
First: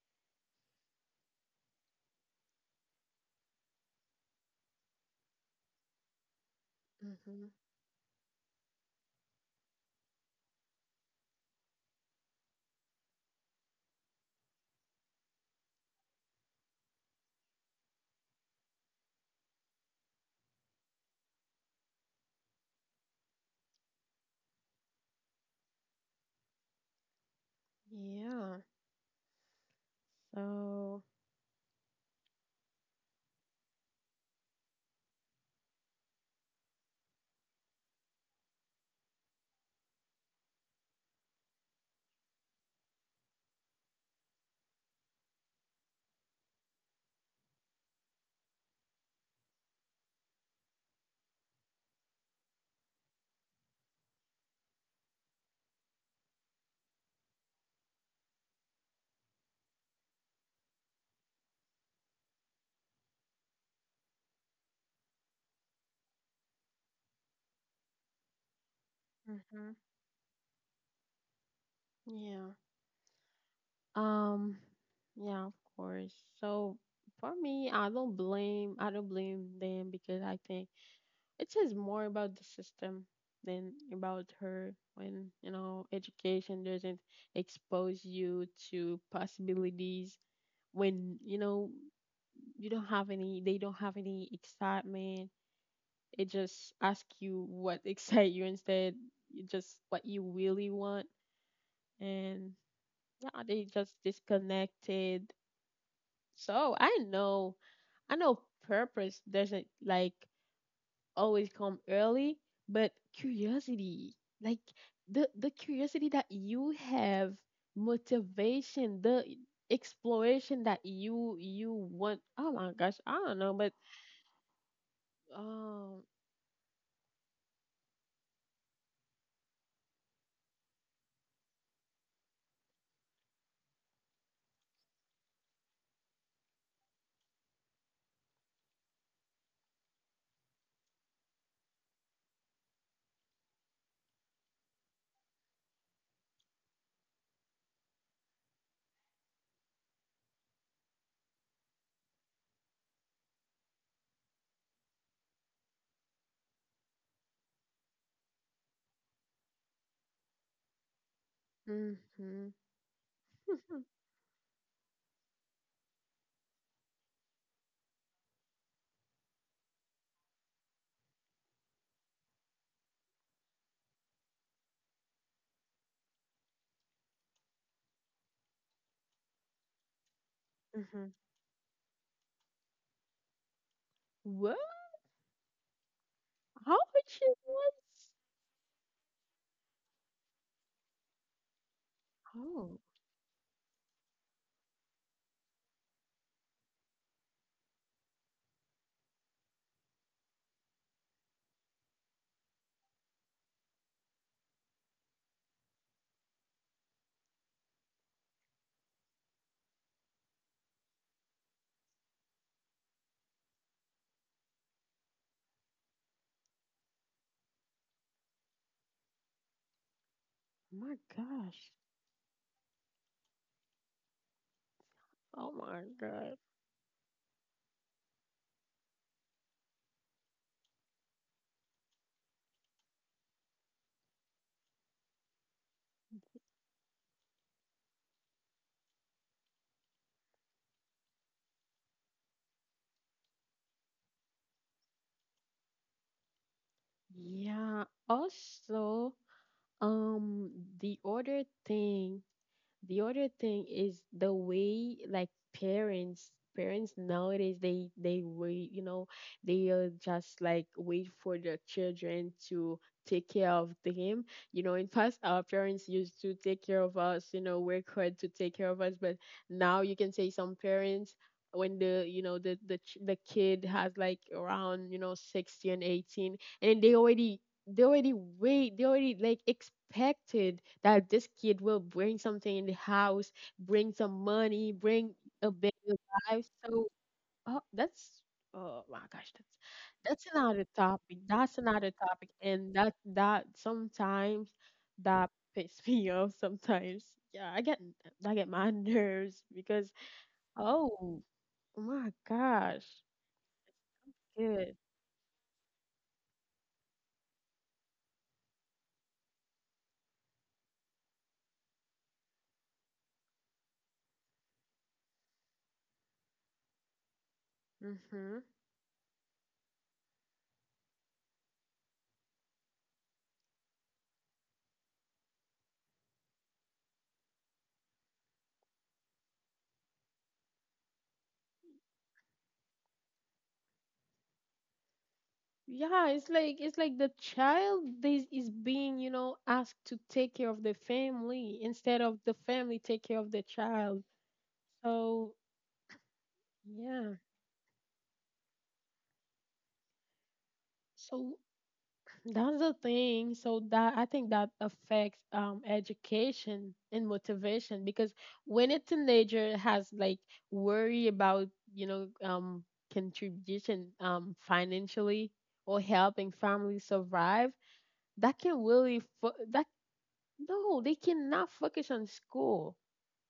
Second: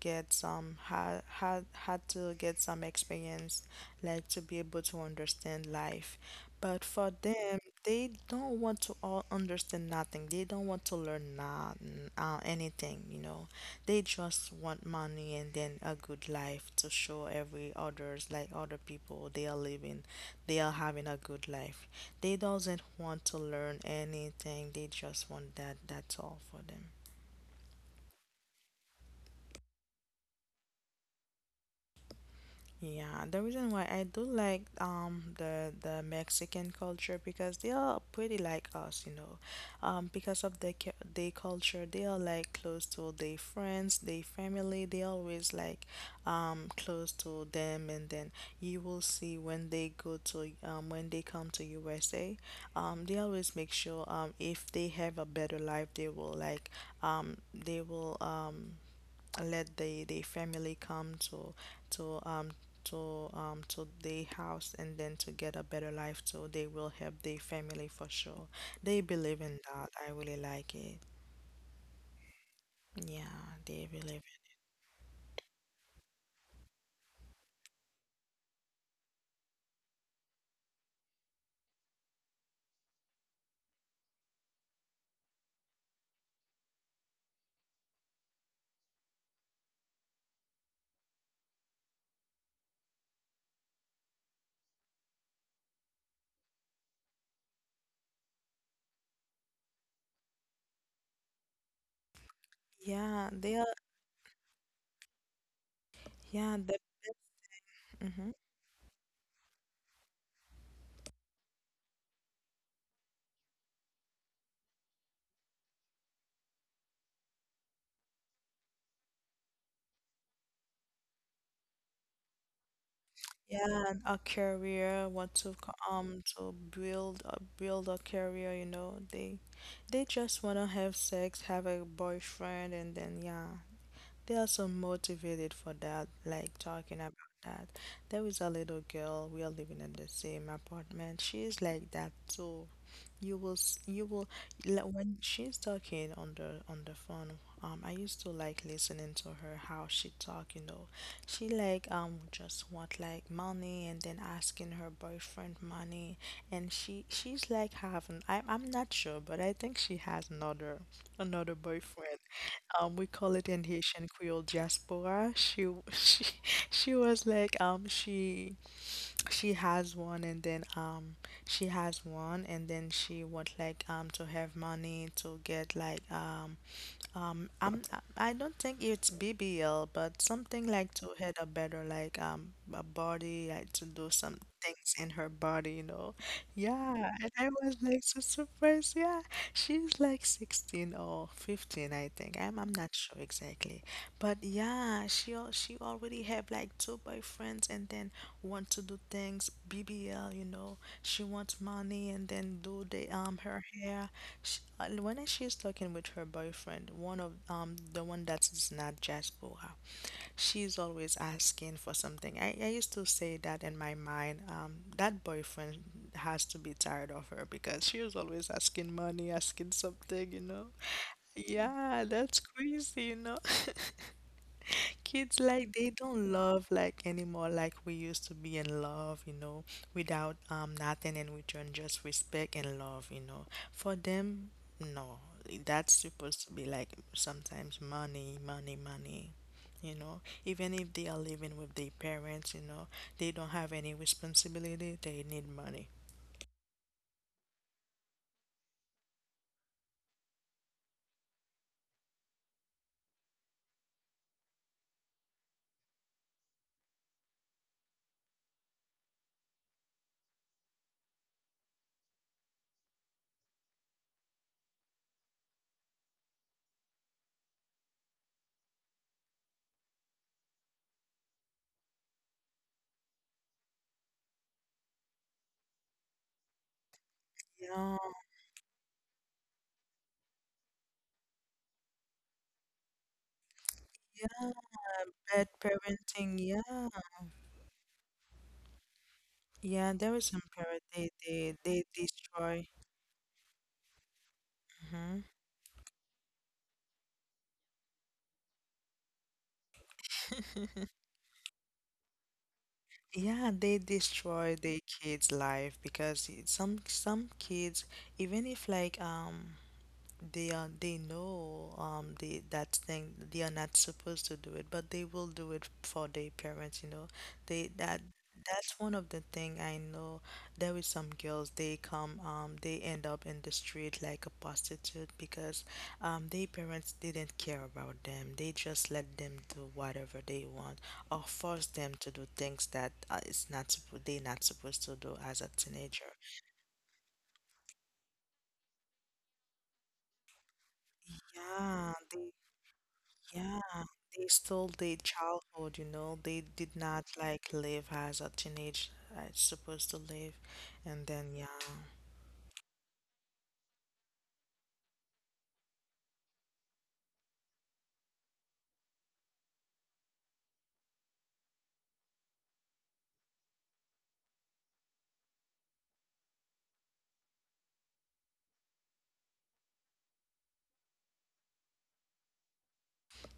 get some had to get some experience like to be able to understand life. But for Hmm. them, they don't want to all understand nothing. They don't want to learn not, anything, you know. They just want money and then a good life to show every others like other people they are living, they are having a good life. They doesn't want to learn anything. They just want that. That's all for them. Yeah. So Yeah, the reason why I do like the Mexican culture because they are pretty like us, you know. Because of their culture, they are like close to their friends, their family. They always like close to them, and then you will see when they come to USA, they always make sure if they have a better life, they will like they will let the family come to to the house and then to get a better life, so they will help the family for sure. They believe in hmm. that, I really like it. Yeah. Yeah, they believe um yeah of course. So for me I don't blame them because I think it says more about the system than about her when, education doesn't expose you to possibilities when, you don't have any, they don't have any excitement. It just asks you what excite you instead, you just what you really want. And in yeah yeah, they they are just disconnected. yeah So the I hmm know purpose doesn't like always come early, but curiosity, like the curiosity that you have, motivation, the exploration that you want. Oh my gosh, I don't know, but yeah, a career, what to um, to build a career, you know, they just want to have sex, have a boyfriend and then yeah. They are so motivated for that, like talking about that. There is a little girl, we are living in the same apartment. She is like that too. You will, like, when she's talking on the phone, I used to like listening to her how she talk, you know. She like just want like money and then asking her boyfriend money, and she's like having. I'm not sure, but I think she has another mhm, boyfriend. mhm. We call it in Haitian Creole diaspora. She was like um she she has one and then she has one and then she would like to have money to get like I'm I don't think it's BBL, but something like to have a better like a body, like to do some What? things in her body, you know. How Yeah, much and it I was like was? so surprised. Yeah, she's like 16 or 15, I think. I'm Oh not sure exactly, but yeah, she already have like two boyfriends and then want to do things BBL, you know. She wants money and then do the her hair. Sh When she's talking with her boyfriend, one of the one that is not diaspora, she's always asking for something. I used to say that in my mind, that boyfriend has to be tired of her because she was always asking money, asking something, you know. my gosh. Yeah, that's crazy, you know. Kids Oh like my they don't god. love like anymore like we used to be in love, you know, without nothing in return, just respect and love, you know. For them, no, that's supposed to be like sometimes money, money, money. You know, even if they are living with their parents, you know, they don't have any responsibility, they need money. Yeah. Also, um, the other thing the other thing is the way like parents parents nowadays they wait, they just like wait for their children to take care of them. In past, our parents used to take care of us, work hard to take care of us. But now you can say some parents, when the you know the kid has like around, 16 18, and they already they Yeah, already wait, they already like expected that this kid will bring something in the house, bring some yeah, money, bring bad a better parenting, life. yeah. So, oh, that's, oh my gosh, that's Yeah, there is some another parent topic. That's they another topic, destroy. and that sometimes, that pisses me off sometimes. Yeah, I get my nerves because, oh oh my gosh, Yeah, they destroy good. their kids' life because some kids, even if like they are they know they that thing they are not supposed to do it, but they will do it for their parents. They that Mm-hmm. That's one of the thing I know. There is some girls they come, they end up in the street like a prostitute because their parents didn't care about them, they just let them do whatever they want, or force them to do things that it's not suppo- they're not supposed to do as a teenager. Yeah, it's like the child, this is being, asked to take care of the family yeah instead of they the family take care of the yeah, child. they stole their So childhood, you know. They did not yeah. like live as a teenage as supposed to live. And So then yeah. that's the thing. So that, I think that affects education and motivation because when a teenager has like worry about, you know, um contribution, financially, or helping families survive, that can really fo- that no, they cannot focus on school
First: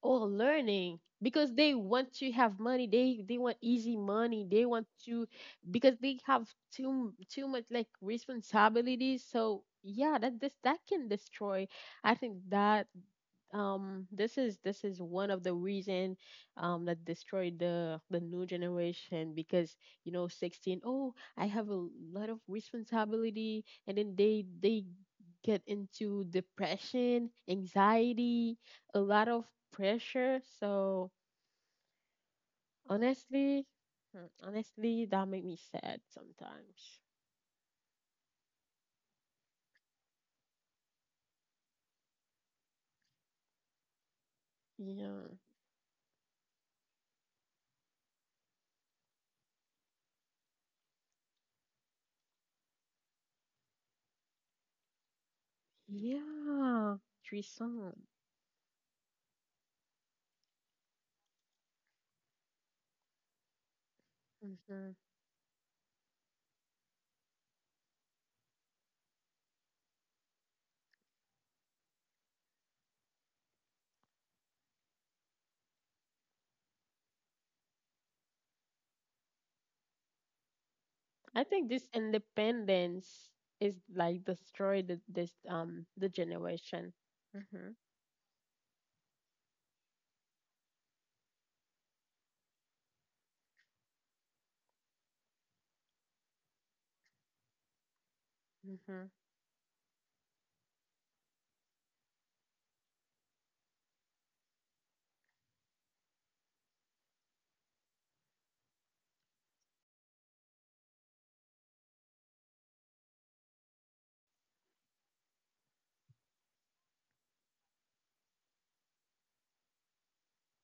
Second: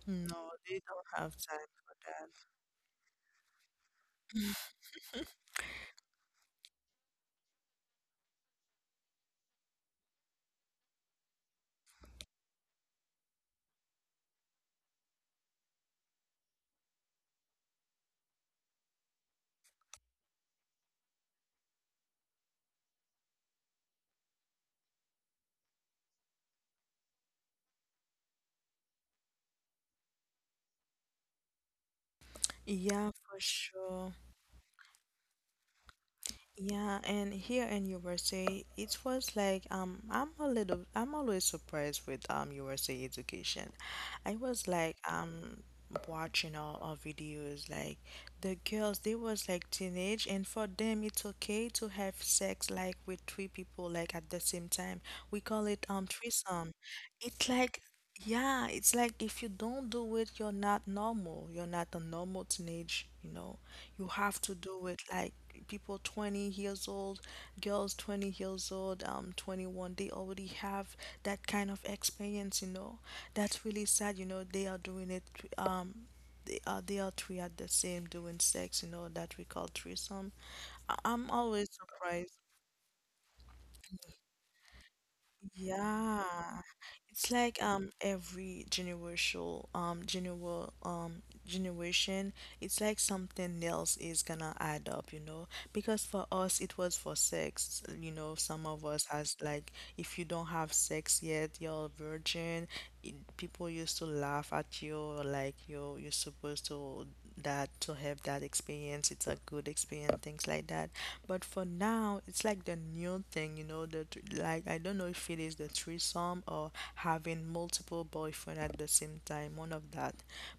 or No, they learning don't have because time they for want to have money. They want easy money. They want that. to, because they have too much like responsibilities. So yeah, that this that can destroy. I think that this is one of the reason, that destroyed the new generation, because, 16, oh, I have a lot of responsibility, and then they get into depression, anxiety, a lot of pressure. So Yeah, for honestly, sure. That make me sad sometimes. Yeah, and here in USA, it was like I'm a little, I'm always surprised with USA education. I was like Yeah. Watching all our videos, like the girls they was like teenage, and for them it's okay to have sex like with three people like at the same time. We call it threesome. Yeah. It's like, Trisome. yeah, it's like if you don't do it, you're not normal, you're not a normal teenage, you know. You have to do it. Like people 20 years old, girls 20 years old, 21, they already have that kind of experience, you know. That's really sad, you know, they are doing it. um they are, they are three at the same doing sex, you know, that we call threesome. I'm I think always this surprised. independence is like destroyed th- this the Yeah. generation. It's like Mhm. every generation, it's like something else is gonna add up, you know. Because for us it was for sex, you know, some of Mhm. us has like, if you don't have sex yet, you're a virgin. It, people used to laugh at you, like you, you're supposed to that to have that experience, it's a good experience, things like that. But for now it's like the new thing, you know, like, I don't know if it is the threesome or having multiple boyfriend at the same time, one of that.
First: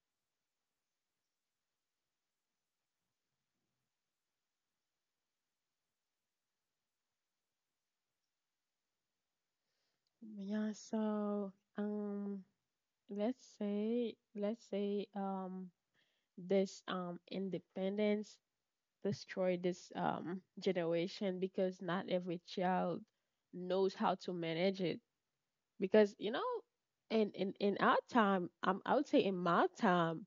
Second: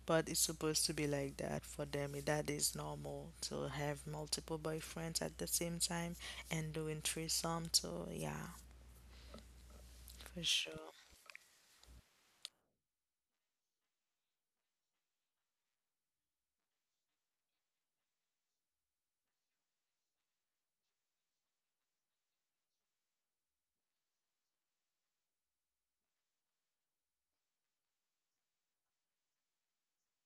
But it's supposed to be like that for them, eh, that is normal to have multiple boyfriends at the same time, and doing threesome too, yeah, for Yeah. sure. So um, let's say this independence destroyed this generation, because not every child knows how to manage it. Because you know, in our time, I would say in my time,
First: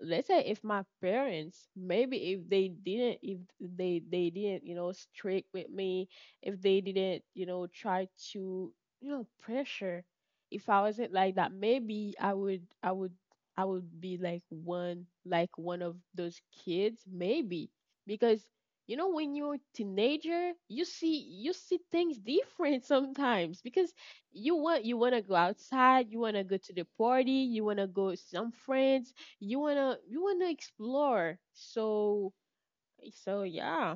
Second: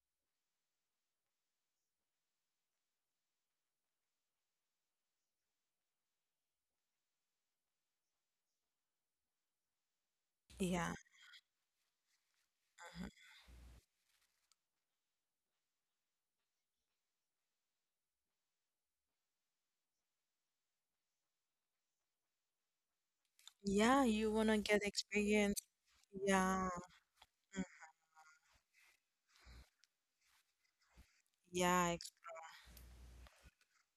let's say, if my parents, maybe if they didn't, if they didn't, you know, strict with me, if they didn't, you know, try to, you know, pressure, if I Yeah. wasn't like that, maybe I would be like one of those kids, maybe. Because you know, when you're a teenager, you see things different sometimes, because Yeah, you wanna you get want you want to go experience. outside, you want to go Yeah, to the party, you want to go with some friends, you wanna explore. yeah, So yeah,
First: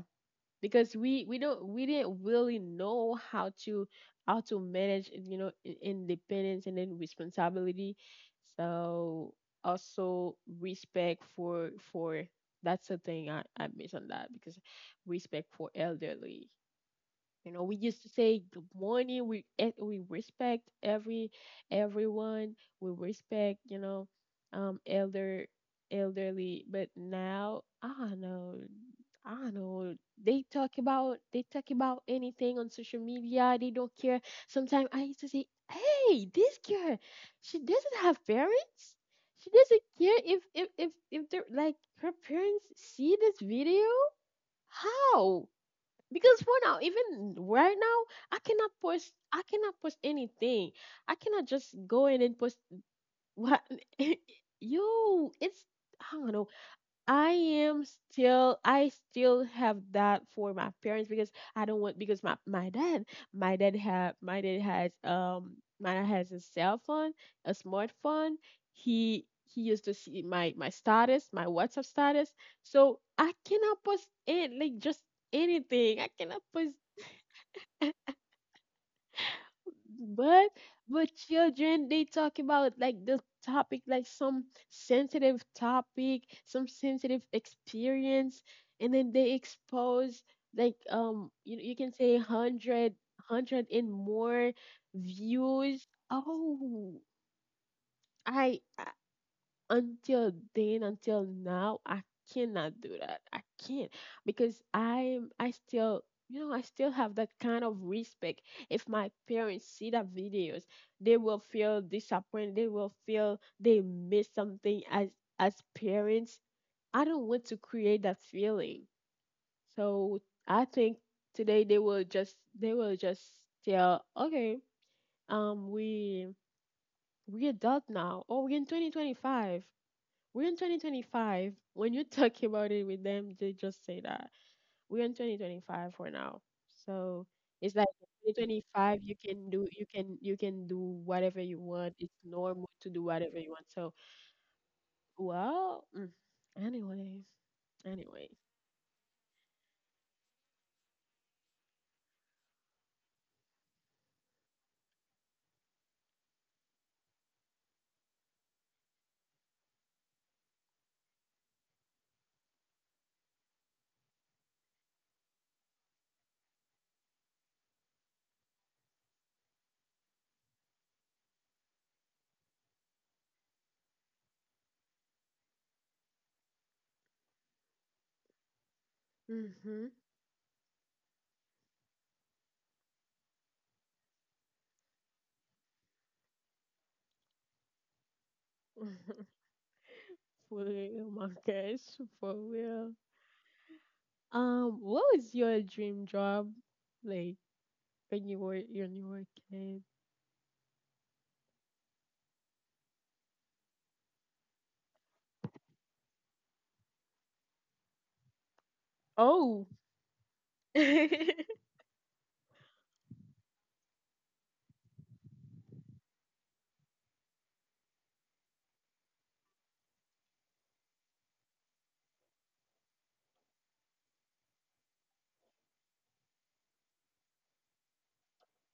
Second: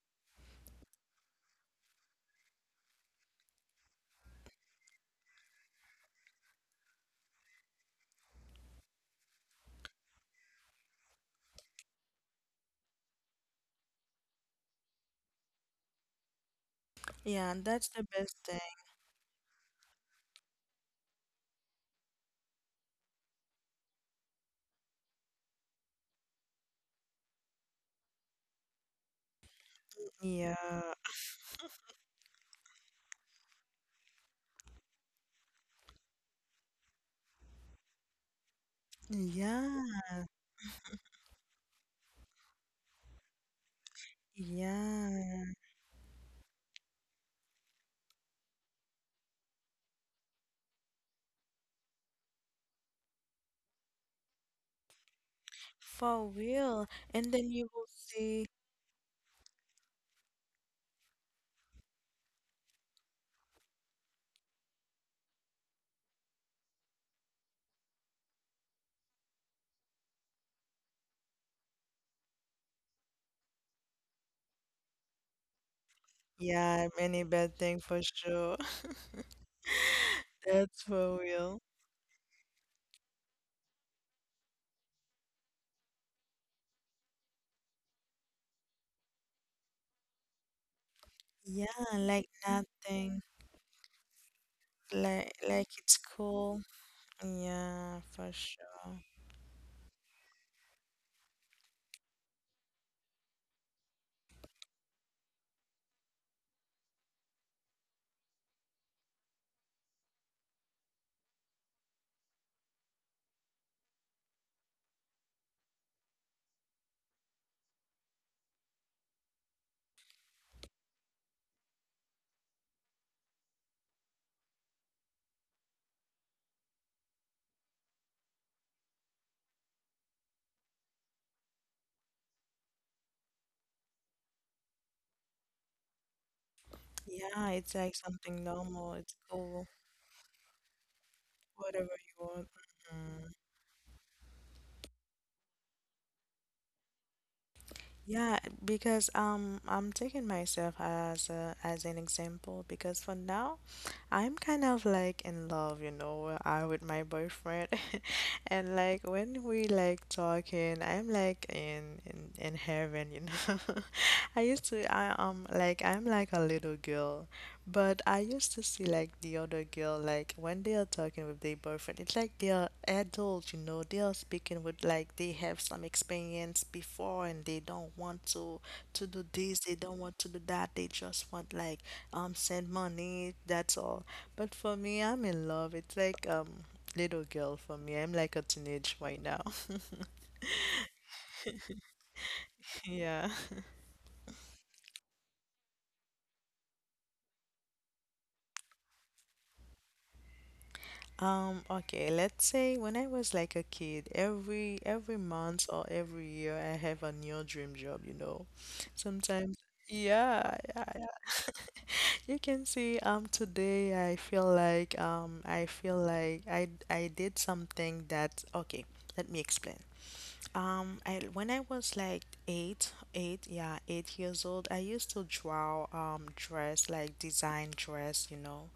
because we didn't really know how to manage, you know, independence and then responsibility. So also respect for, that's the thing I miss on that, because respect for elderly. yeah, You know, that's we the used to best say thing. good morning. We respect everyone. We respect, you know, um, elder elderly. But now I don't know. I don't know. They talk Yeah. about they talk about anything on social media. They don't care. Sometimes I used to say, "Hey, this girl, she doesn't have parents. She doesn't Yeah, care if they're like her parents see this video. How?" yeah, Because for now, even right now, I cannot post anything. I cannot just go in and post what. Yo, it's, I for don't know. real. i And then you am will see, I still have that for my parents, because I don't want, because my dad, my dad have my dad has a cell phone, a smartphone. He used to see my status, my WhatsApp status. So I cannot post it like just anything. I cannot post. yeah, many bad thing for sure. But That's with for real. children, they talk about like the topic, like some sensitive topic, some sensitive experience, and then they expose, like, Yeah, you can say like hundred, nothing, hundred and more like views. it's cool. Oh, Yeah, for I, sure. until then, until now, I cannot do that. I can't, because I still, you know, I still have that kind of respect. If my parents see the videos, they will feel disappointed, they will feel they miss something as parents. I don't want to create that feeling. So I think today, they will just tell, okay, um we we adult now, or we're in 2025. We're in 2025. When you talk about it with them, they just say that we're in 2025 for now. So Yeah, it's it's like like something normal. 2025, It's cool. You can do whatever you Whatever want. you It's want. normal to do Mhm. whatever you want. So, well, anyways, anyway. Yeah, because, I'm taking myself as an example because for now I'm kind of like in love, you know, I with my boyfriend. And like when we like talking, I'm like in heaven, you know. I used to I like I'm like a little girl, but I used to see like the other girl, like when they are talking with their boyfriend, it's like they are adults, you know. They are speaking with like they have some experience before, and they don't want to do this, they Mm-hmm. don't want to do that. They just want like send money, that's all. But for me, I'm in love. It's like little girl for me. I'm like a teenage right now. For real, my gosh, for real. Yeah. What was your dream job, like, when you were a kid? Okay, let's say when I was like a kid, every month or every year I have a new dream job, you know. Sometimes, Oh. yeah, yeah, yeah. You can see today I feel like I did something that, okay, let me explain. I When I was like 8 years old, I used to draw dress, like design dress, you know,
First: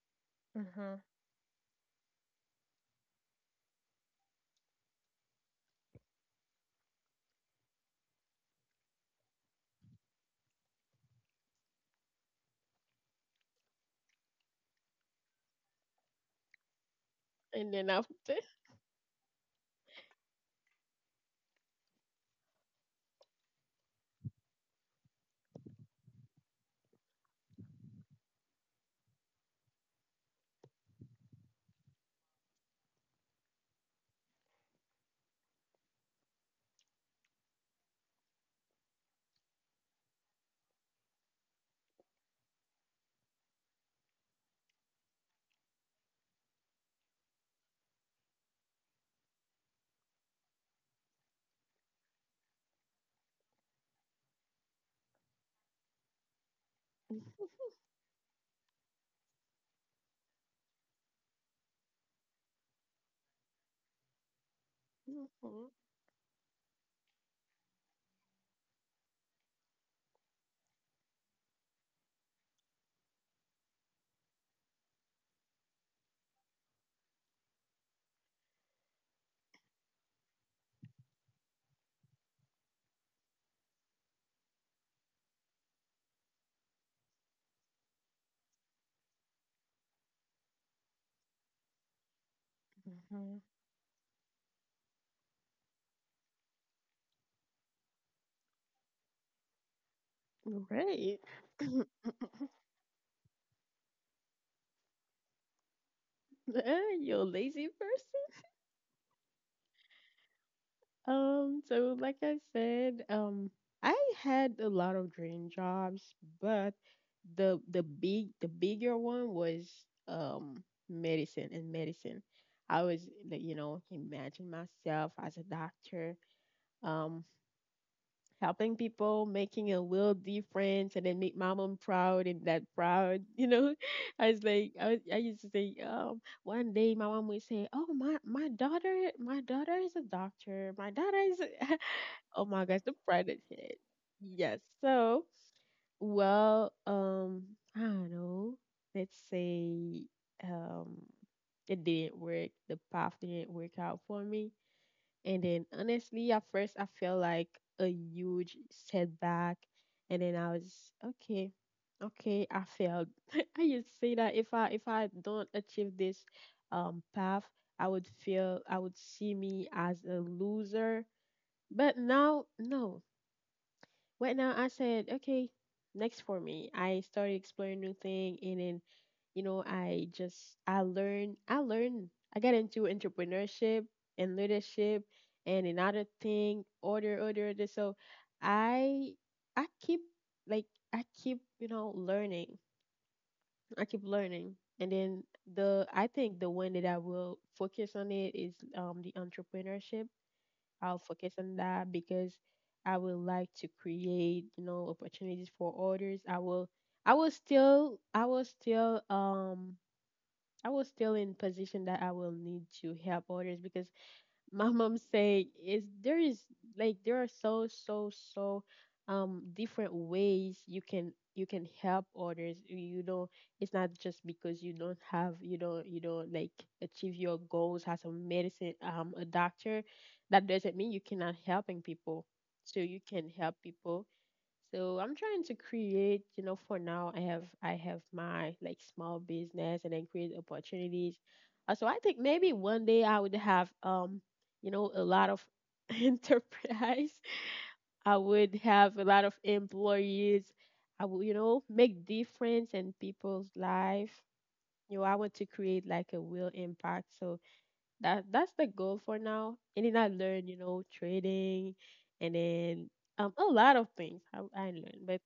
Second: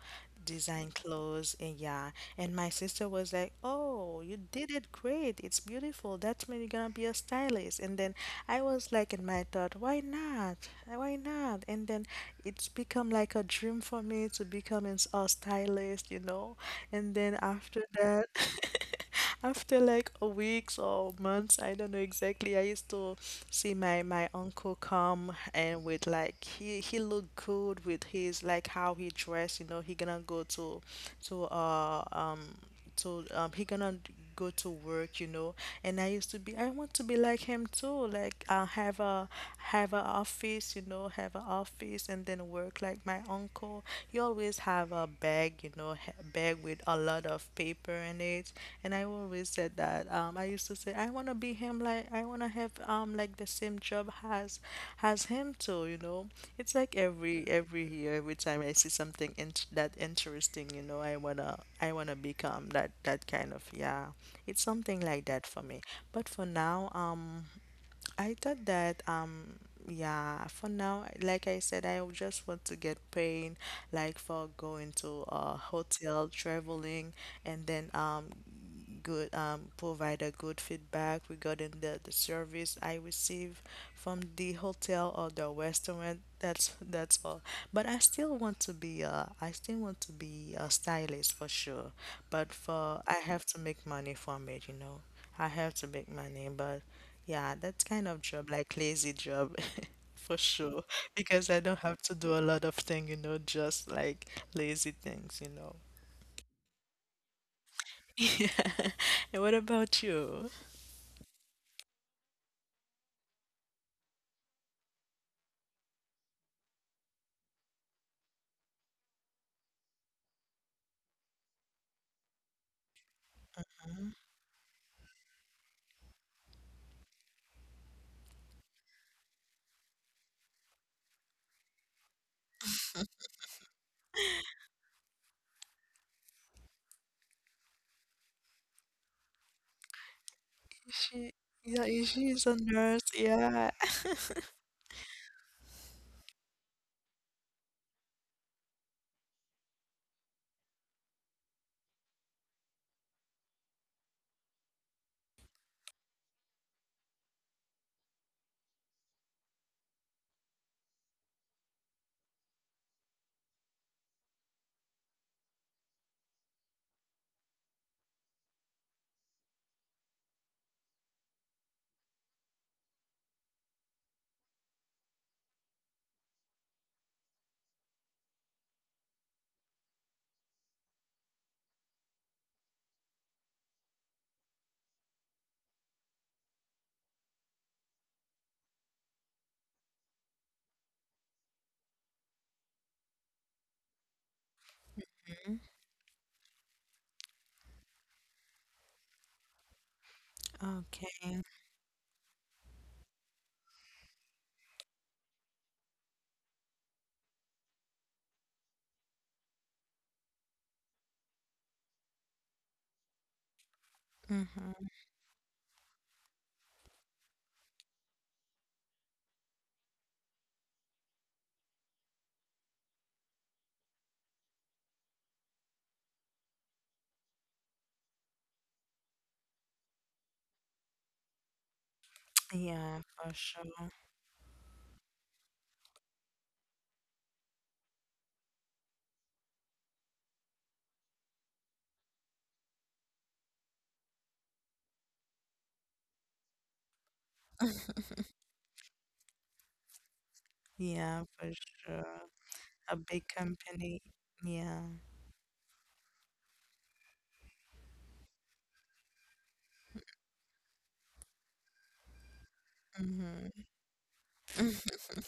design Uh-huh. clothes, and yeah. And my sister was like, "Oh, you did it great! It's beautiful. That's mean you're gonna be a stylist." And then I was like in my thought, "Why not? Why not?" And then it's become like a dream for me to become a stylist, you know. And then And after then that, after. after like a weeks or months, I don't know exactly, I used to see my my uncle come, and with like he looked good with his like how he dressed, you know, he gonna go to he gonna go to work, you know. And I used to be, I want to be like him too, like I have a, have a office, you know, have an office, and then work like my uncle. He always have a bag, you know, bag with a lot of paper in it. And I always said that I want to be him, like I want to have like the same job has him too, you know. It's like every year, every time I see something in that interesting, you know, I wanna become that that kind of, yeah. It's something like that for Mhm, me. But for now, I thought that yeah, for now, like I said, I just want to get paid, like for going to a hotel, traveling, and then good provide a good feedback regarding the service I receive from the hotel or the restaurant. That's all. But I still want to be a, I still want to be a stylist for sure. But for I mhm. have to make money from it, you know. I have to make money, but yeah, that kind of job, like lazy job, for sure. Right. Because I don't have to do a lot of things, you know, just like lazy things, you know. You lazy person. Yeah. And what about you? So like I said, I had a lot of dream jobs, but the bigger one was um medicine and medicine. I was like, you know, Mhm. imagine myself as a doctor. Um, helping people, making a little difference, and then make my mom proud and dad proud. You know, I was like, I used to say, one day my mom would say, "Oh, my daughter is a doctor. My daughter She, is a-" yeah, is, Oh she's a my gosh, the nurse. pride of Yeah. it. Yes. So, well, I don't know. Let's say, um, it didn't work. The path didn't work out for me. And then honestly, at first I felt like a huge setback. And then I was okay. Okay, I failed. I used to say that if I don't achieve this path, I would feel, I would see me as a loser. But now, no. Right now, I said, okay, next for me. I started exploring new thing, and then, you know, I learned, I got into entrepreneurship and leadership and another thing, order, order, order. So I I keep like I keep, you know, learning. I keep learning. And then Mhm. the I think the one that I will focus on it is the entrepreneurship. I'll Okay. focus on that because I would like to create, you know, opportunities for others. I will still I will still um I was still in position that I will need to help others. Because my Hmm. mom saying is, there is, like, there are so different ways you can, help others, you know, it's not just because you don't have, you don't, like, achieve your goals as a medicine, a doctor, that doesn't mean you cannot helping people. So Yeah, you can for help sure. people. So I'm trying to create, you know, for now, I have my, like, small business, and then create opportunities. So I think maybe one day I would have, you know, a lot of enterprise. I would have a lot of employees. I Yeah, would, you for know, sure. make difference A in big people's company. life. Yeah. You know, I want to create like a real impact. So that, that's the goal for now. And then I learned, you know, trading, and then, a Hmm. lot of things I learned. But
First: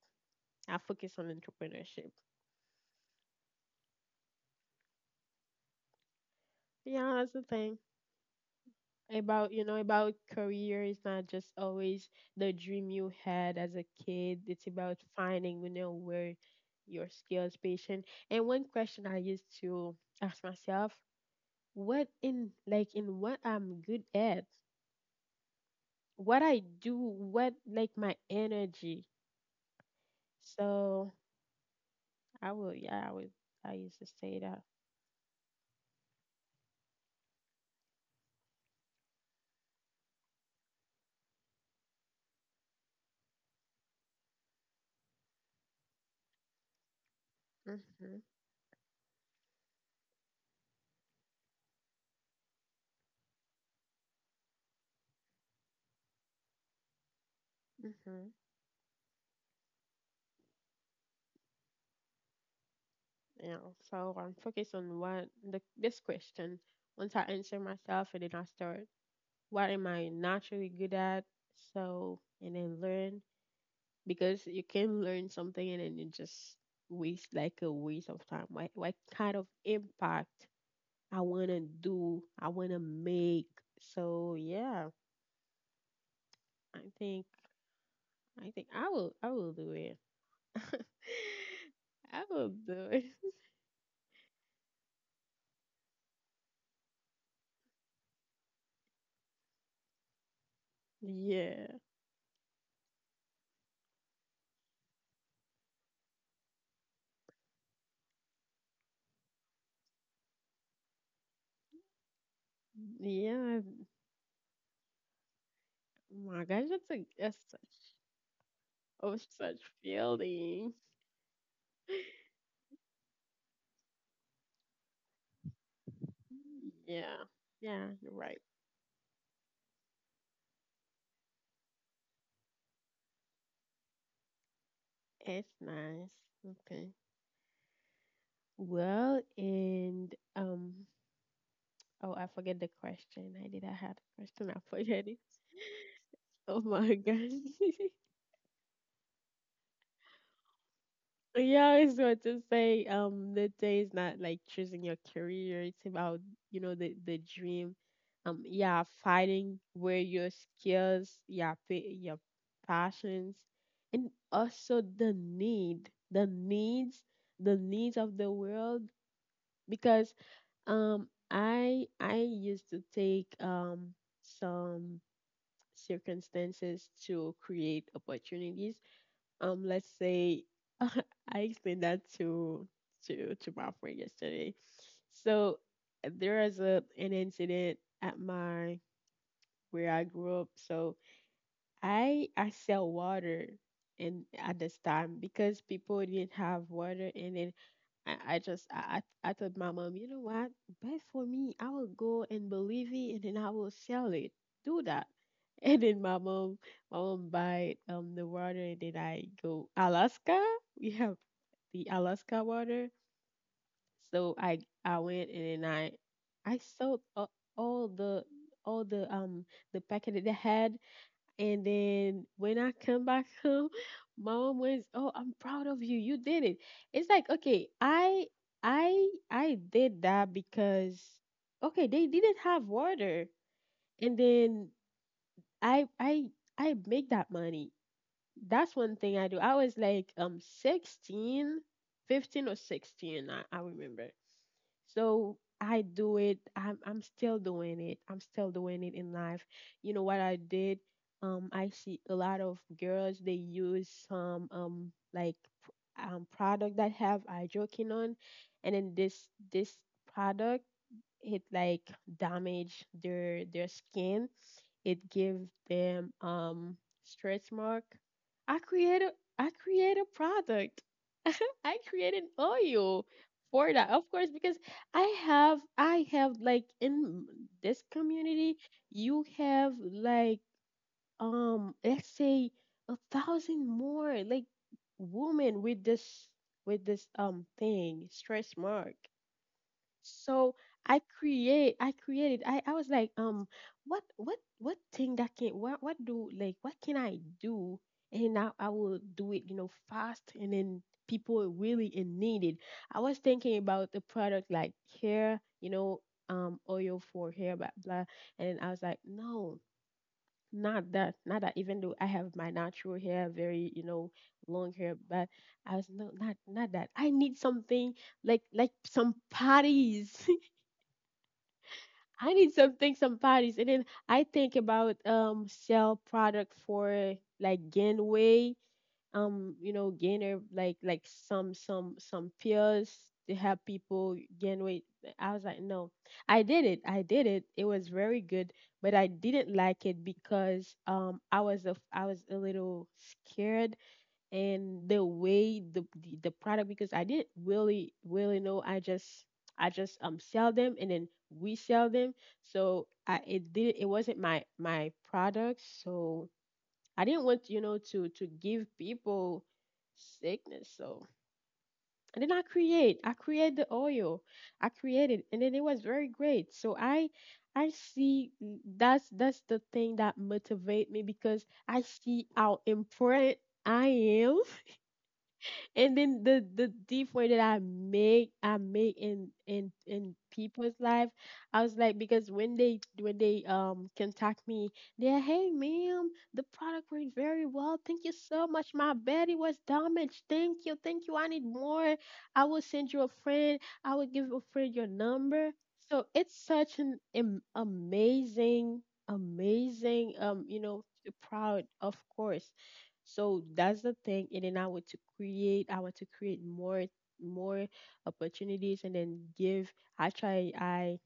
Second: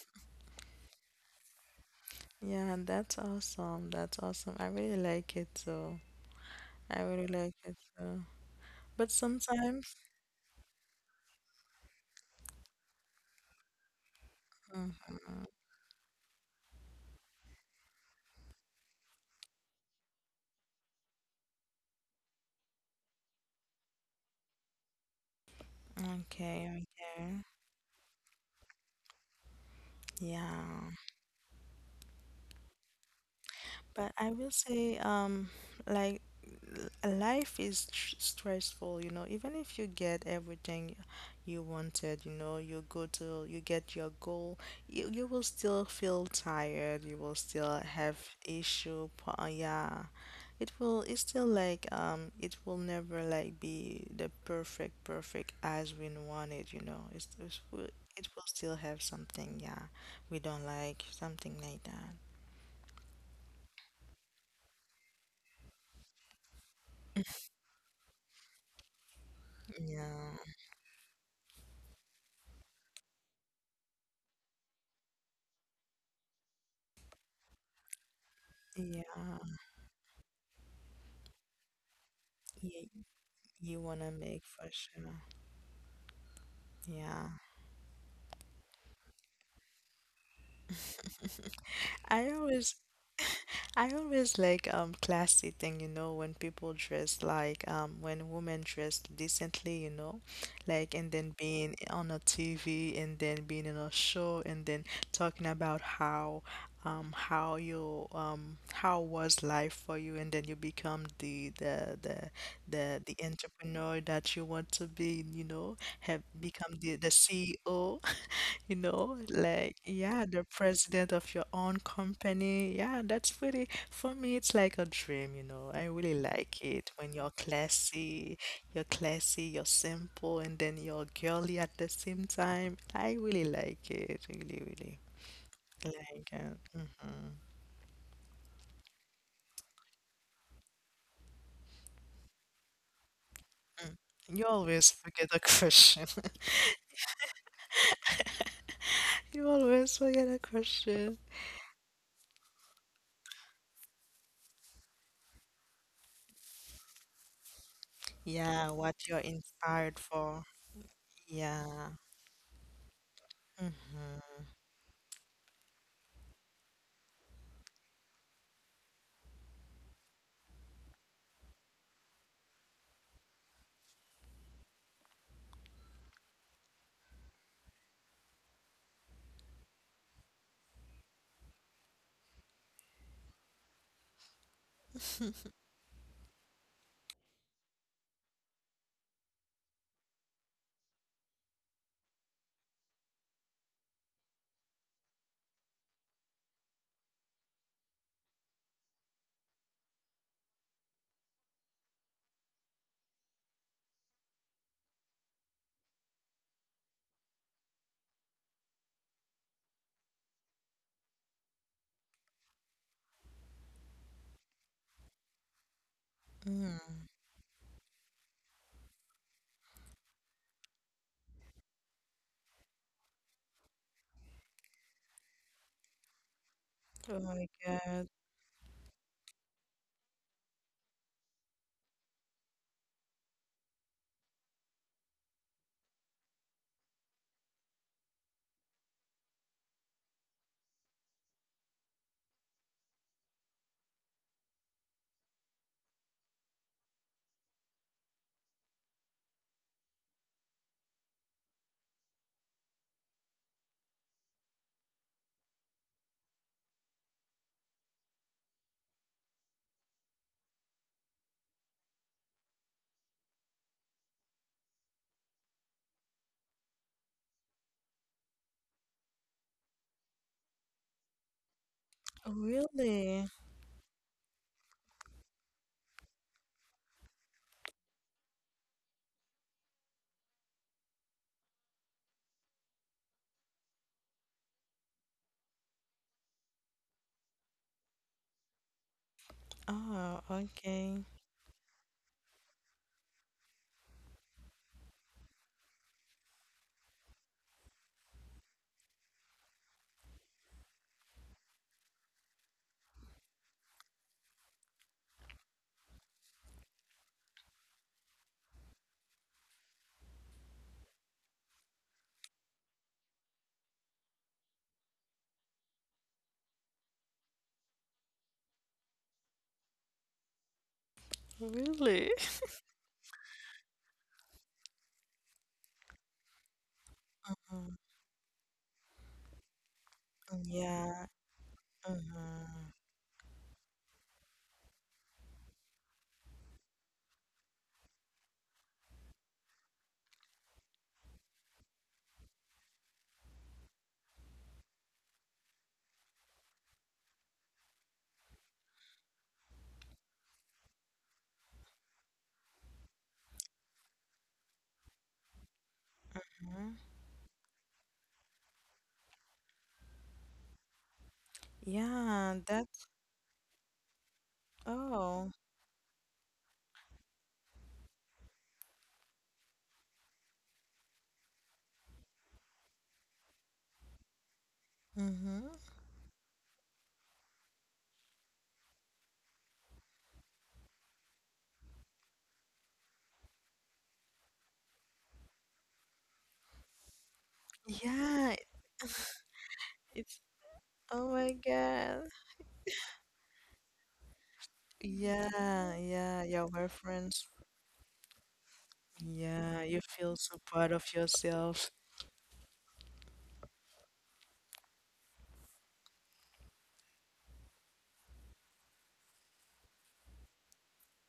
I focus on entrepreneurship. Yeah, that's awesome. That's awesome. I really like it too. I Yeah, really that's the like it thing too. But about, you know, sometimes. about career. It's not just always the dream you had as a kid. It's about Mhm. finding, you know, where your skills, patient. And one question I used to ask myself: what in, like, in what I'm good at? What I Okay, do? okay. What, like, my energy? Yeah. So I will, yeah, I would. I used to But I say will that. say, like, life is stressful, you know, even if you get everything you wanted, you know, you go to, you get your goal, you will still feel tired, you will still have issue, yeah. It will, it's still like, it will never like be the perfect, perfect as we want it, you know. It Mhm. will still have something, yeah, we don't like, something like that. Yeah, so I'm focused on what the, this question. Once I answer myself, and then I start, what am Yeah, I naturally good at? So, and then learn, because you can learn something and then you just waste, like a waste of time. What kind yeah, of impact I want to do, I want to you, make. you wanna So make for yeah, sure. I Yeah. think, I think I will do it. I I will always do it. I always like classy thing, you know, when people dress like when women dress decently, you know, like. And then being Yeah. on a TV and then being in a show, and then talking about how you how was life for you, and then you become the Yeah, entrepreneur that you want to be, you know, oh have my gosh, become the that's a, the that's such, CEO, you know, oh, such like, yeah, the feeling. president of your own company. Yeah, that's pretty, for me, it's like a dream, you know. I really like it when Yeah, you're yeah, you're classy, right. you're classy, you're simple, and then you're girly at the same time. I really like it, really, really. It's nice. Like, Okay. mhm. Well, and oh, I forget the question. I did. I had a You question. I always forget it. forget a question. Oh my gosh. You always forget a question. Yeah, I was going to say, the day is not like choosing your career. It's about, you know, the dream. Yeah, Yeah, what you're finding inspired where your for. skills, yeah, pa Yeah. your passions, and Mm-hmm. also the needs of the world. Because, I used to take some circumstances to create opportunities. Let's say, I explained that to my friend yesterday. So there is a an incident at my, where I grew up. So I sell water in, at this time, because people didn't have water, and they, I told my mom, you know what? Buy for me. I will go and believe it, and then I will sell it. Do that. And then my mom buy the water, and then I go Alaska. We have the Alaska water. So I went, and then I Mm. sold, all the all the um the packet that they had, and then when I come back home, my mom was, "Oh, I'm proud of you. You did it." It's Oh like, my okay, God. I did that because, okay, they didn't have water. And then I I I make that money. That's one thing I do. I was like, 16, 15 or 16, I remember. So I do it. I'm still doing it. I'm still doing it in life. You know what I did? I see a lot of girls. They use some like p- product that have hydroquinone, and then this product, it like damage their skin, it gives them stretch mark. I create a I create a product. I create an oil Really? for that. Of course, because I have, like, in this community, you have, like, let's say 1,000 more like women with this thing, stretch mark. Oh, So okay. I create I created I was like, what thing that can, what can I do, and I will do it, you know, fast, and then people are really in need it. I was thinking about the product, like hair, you know, oil for hair, blah, blah, and then I was like, no, not that, not that, even though I have my natural hair very, you know, long hair, but I was no, not that, I need something, like, some parties. Really? I need something, some parties. And then I think about sell product for, Mm. like, gain weight, you know, gainer, Yeah. like some Mm-hmm. pills to help people gain weight. I was like, no. I did it. I did it. It was very good, but I didn't like it because I was a little scared. And the way the product, because I didn't really really know, I just sell them and then resell them. So I it did it wasn't my product, so I didn't want, to give people sickness, so. And then Yeah, that's, I create the oil I oh. created, and then it was very great. So I see, that's the thing that motivate me, because I see how important I am Mm-hmm. and then the difference that I make in people's life. I was like, because when they contact me, they're, hey ma'am, the product went very well. Thank you Yeah, so much. My body was it's, damaged. Thank you, oh thank you. I my need more. God. I will send you a friend. I will give a friend your number. Yeah, So yeah, it's yeah, we're such friends. Amazing, Yeah, you feel amazing so proud of proud, yourself. of course. So that's the thing. And then I want to create more opportunities, and then give, I try I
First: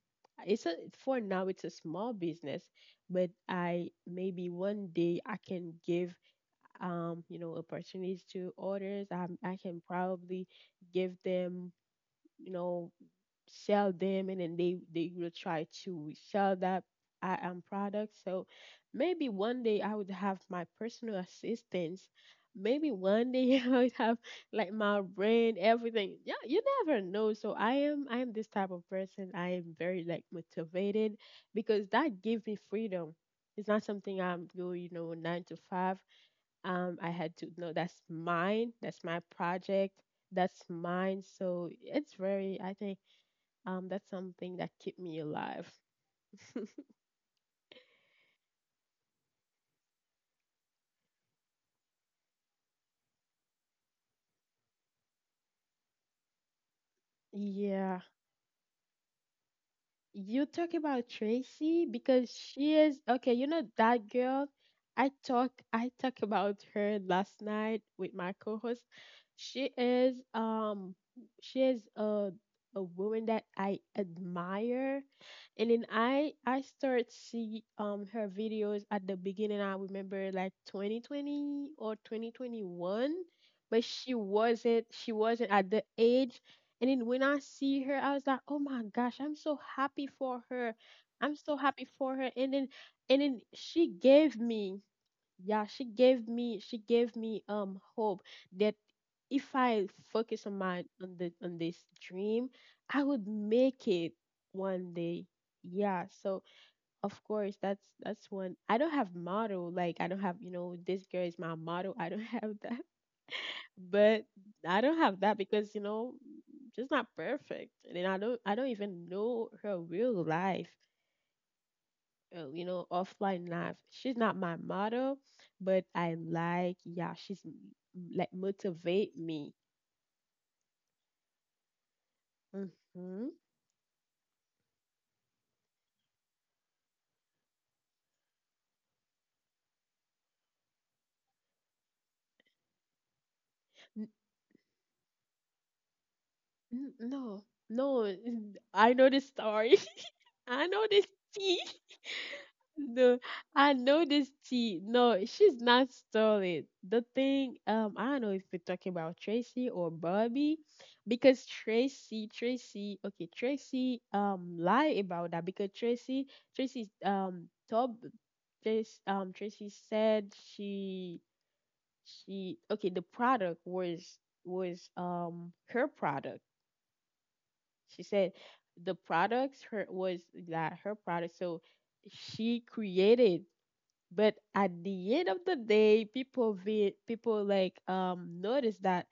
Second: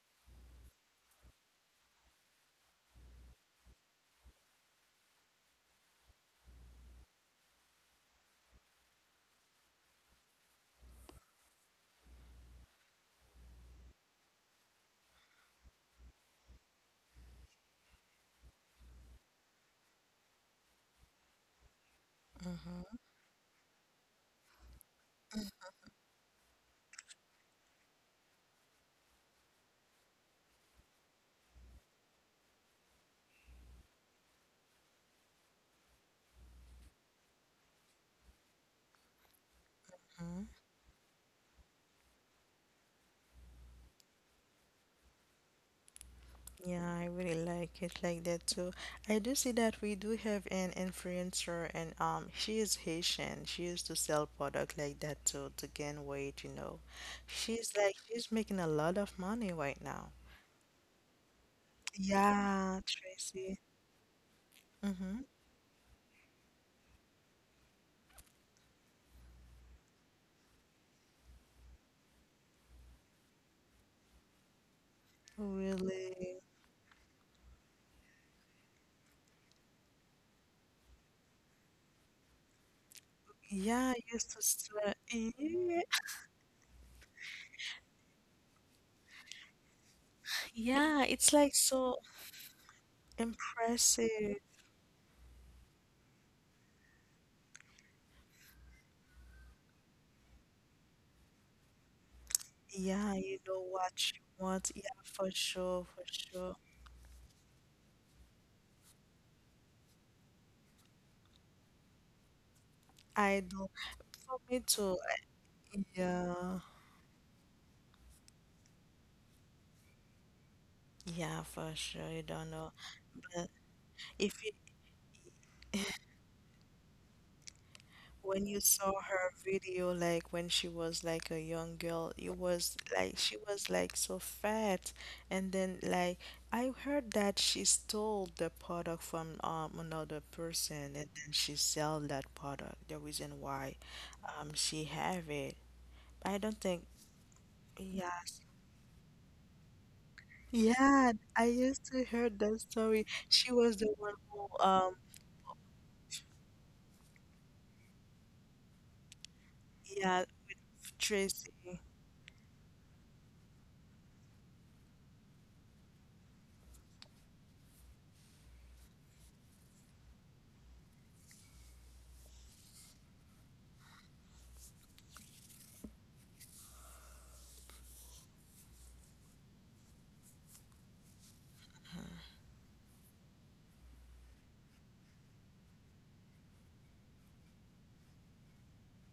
it's a for now it's a small business, but I maybe one day I can give opportunities to others. I can probably give them, you know, sell them, and then they will try to sell that I am product. So maybe one day I would have my personal assistants. Maybe Mm-hmm. one day I would have like my brand, everything. Yeah, you never know. So I am this type of person. I am very like motivated, because that gives me freedom. It's not something I'm doing, you know, nine to five. I had to know that's mine, that's my project, Mm-hmm. that's mine. So it's very, I think that's something that keep me alive. Yeah, I really like it like that too. I do see that we do have an influencer, and she is Haitian. She used to sell product like that too to gain weight, you know. She's like, Yeah. she's making a lot of money right now. You talk about Tracy, because she Yeah, is, okay, you Tracy. know that girl. Mm-hmm. I talk about her last night with my co-host. She is she is a a woman that I admire, and then Really. I start see her videos. At the beginning I remember like 2020 or 2021, but Yeah, I used to sell. she wasn't at Yeah, the age. And then when I see her, I was like, oh my gosh, I'm so happy for her. yeah, it's I'm like so happy so for her. And then she gave impressive. me, yeah, she gave me hope that if I focus on my on the on this dream, I Yeah, would you know make what it you want. Yeah, one day. for sure, for Yeah, so sure. of course that's one. I don't have model, like I don't have, you know, this girl is my model. I don't have that, I do. but For me I too. don't have that, because, you know, Yeah, she's not perfect, and then I don't even know her real life, yeah, for sure. You don't you know. know, But offline life. She's not if you, my model, but I like, yeah, like when you saw motivate her me. video, like when she was like a young girl, it hmm was like N- she was like so fat. And then like, I heard that she stole the product from another person, and then she sell that product. The reason why she have it. I don't think, no, no, yes. I know this story. I know this Yeah, I tea. used to hear that story. No, She I was the know one this who tea. No, she's not stolen. The thing, I don't know if we're talking about Tracy or yeah, Bobby, with because Tracy, Tracy, okay, Tracy, lied about that, because Tracy, um, told, Tracy said she, okay, the product was her product, she said. The products her was, that her product, so she created, but at the end of the day, people like noticed that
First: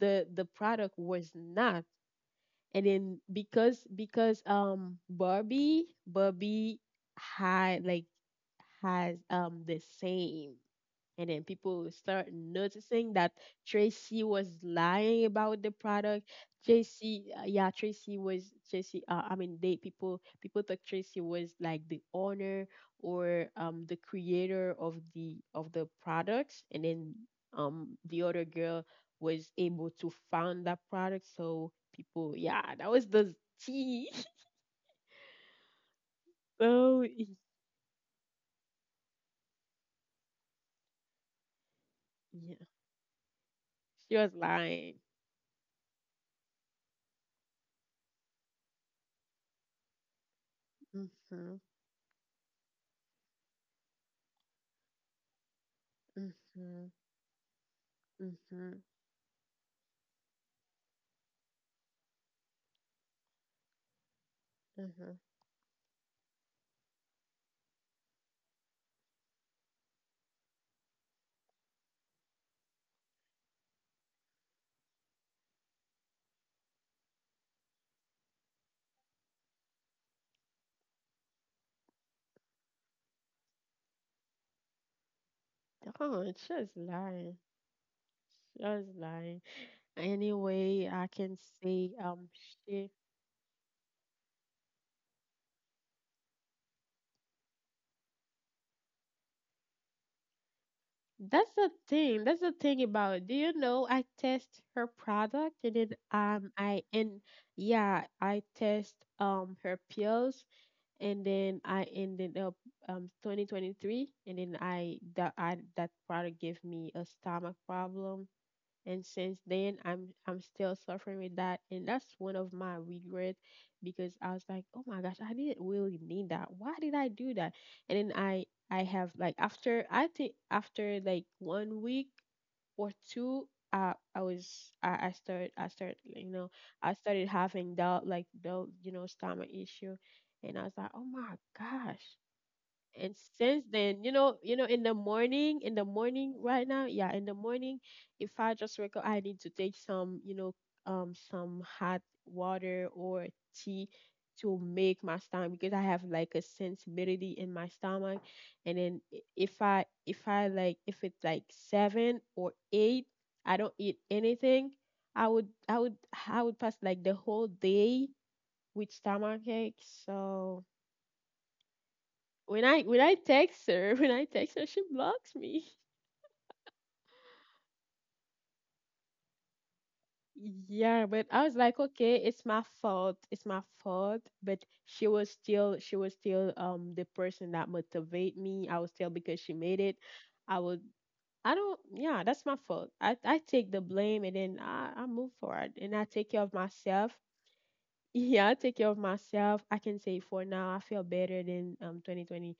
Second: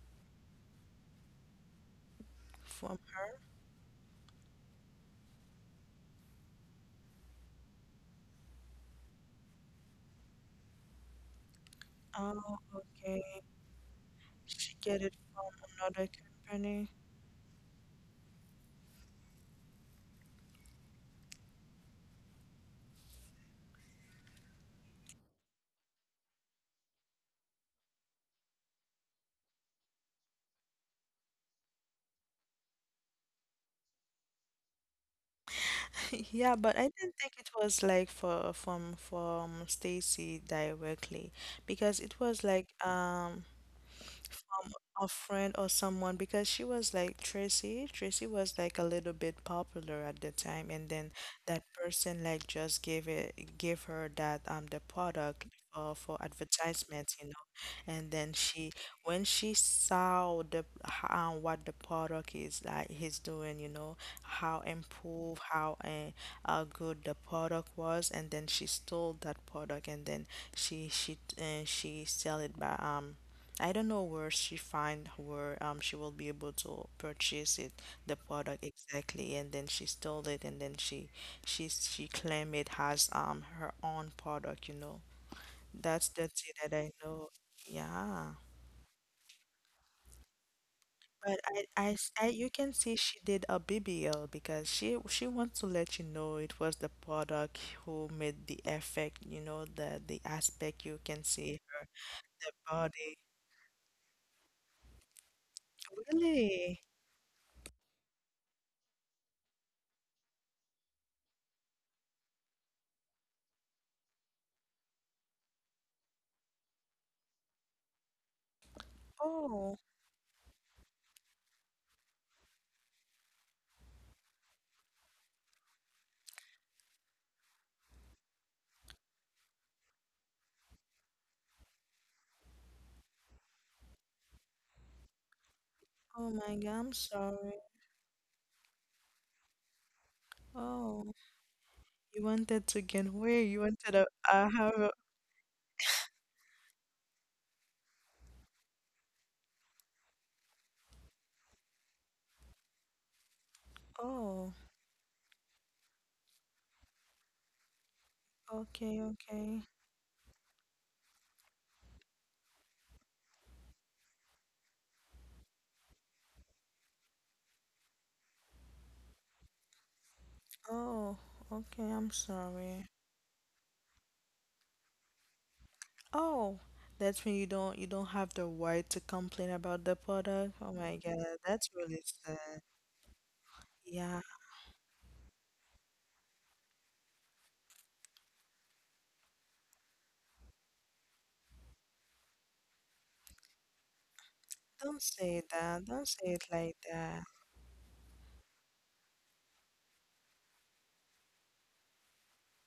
the product was not. And from then her. Because barbie had like has the same, and then people start Oh, noticing okay. that Tracy was She get it lying from about the another product. company. Tracy, yeah, Tracy was Tracy. I mean, they people thought Tracy was like the owner or the creator of the products, and then the other girl was able to found that product. So people, yeah, that was the tea. Yeah, but I So didn't think it was like for from Stacy directly because it was yeah, like she was from lying. a friend or someone, because she was like Tracy. Tracy was like a little bit popular at the time, and then that Mhm, person like just gave it, gave her that the product, for mhm, advertisements, you know. And then she, mhm, when she saw the how what the product is like he's doing, you know, how mhm. improve, how good the product was, and then she stole that product, and then she sell it by I don't know where she find where she will be able to purchase it, the product exactly, and then she stole it, and then she claimed it has her own product, you know. That's Oh, the thing it's that just I know. lying. Yeah, Just lying. Anyway, I but can say you can she see she did a BBL because she wants to let you know it was the product who made the effect, you know, the aspect, you can that's see the her thing. That's the the thing body. about it. Do you know, I test her product, and then Really. I and yeah, I test her pills, and then I ended up 2023, and then I that product gave me a stomach problem. And since Oh. then I'm still suffering with that, and that's one of my regrets, because I was like, oh my gosh, I didn't really need that, why did I do that? And then I have like, after I think, after like one week or two, I started, Oh you know, my God, I'm I started sorry. having that, like the, you know, stomach issue, and I was like, oh Oh, my gosh. you wanted to get And weight. You since wanted then, to you know, have in a, the morning, right now, yeah, in the morning, if I just wake up, I need to take some some hot water or tea, oh, to make my stomach, because I have like a sensibility in my stomach. And okay, then okay. If I like, if it's like seven or eight, I don't eat anything, I would, I would pass like the whole day with stomach ache. So Oh, okay, I'm sorry. When I text her, when I text her, she blocks me. Oh, that's when you don't, you don't have the right to complain about the product. Oh my Yeah, God, but I was that's like, really okay, it's sad. my fault. It's my Yeah, fault. But she was still the person that motivate me. I was still, because she made it. I would, I don't yeah, that's my fault. I take the blame, and then I, don't I move say forward, that. and Don't I say take it care of like myself. that. Yeah, I take care of myself. I can say for now I feel better than 2020,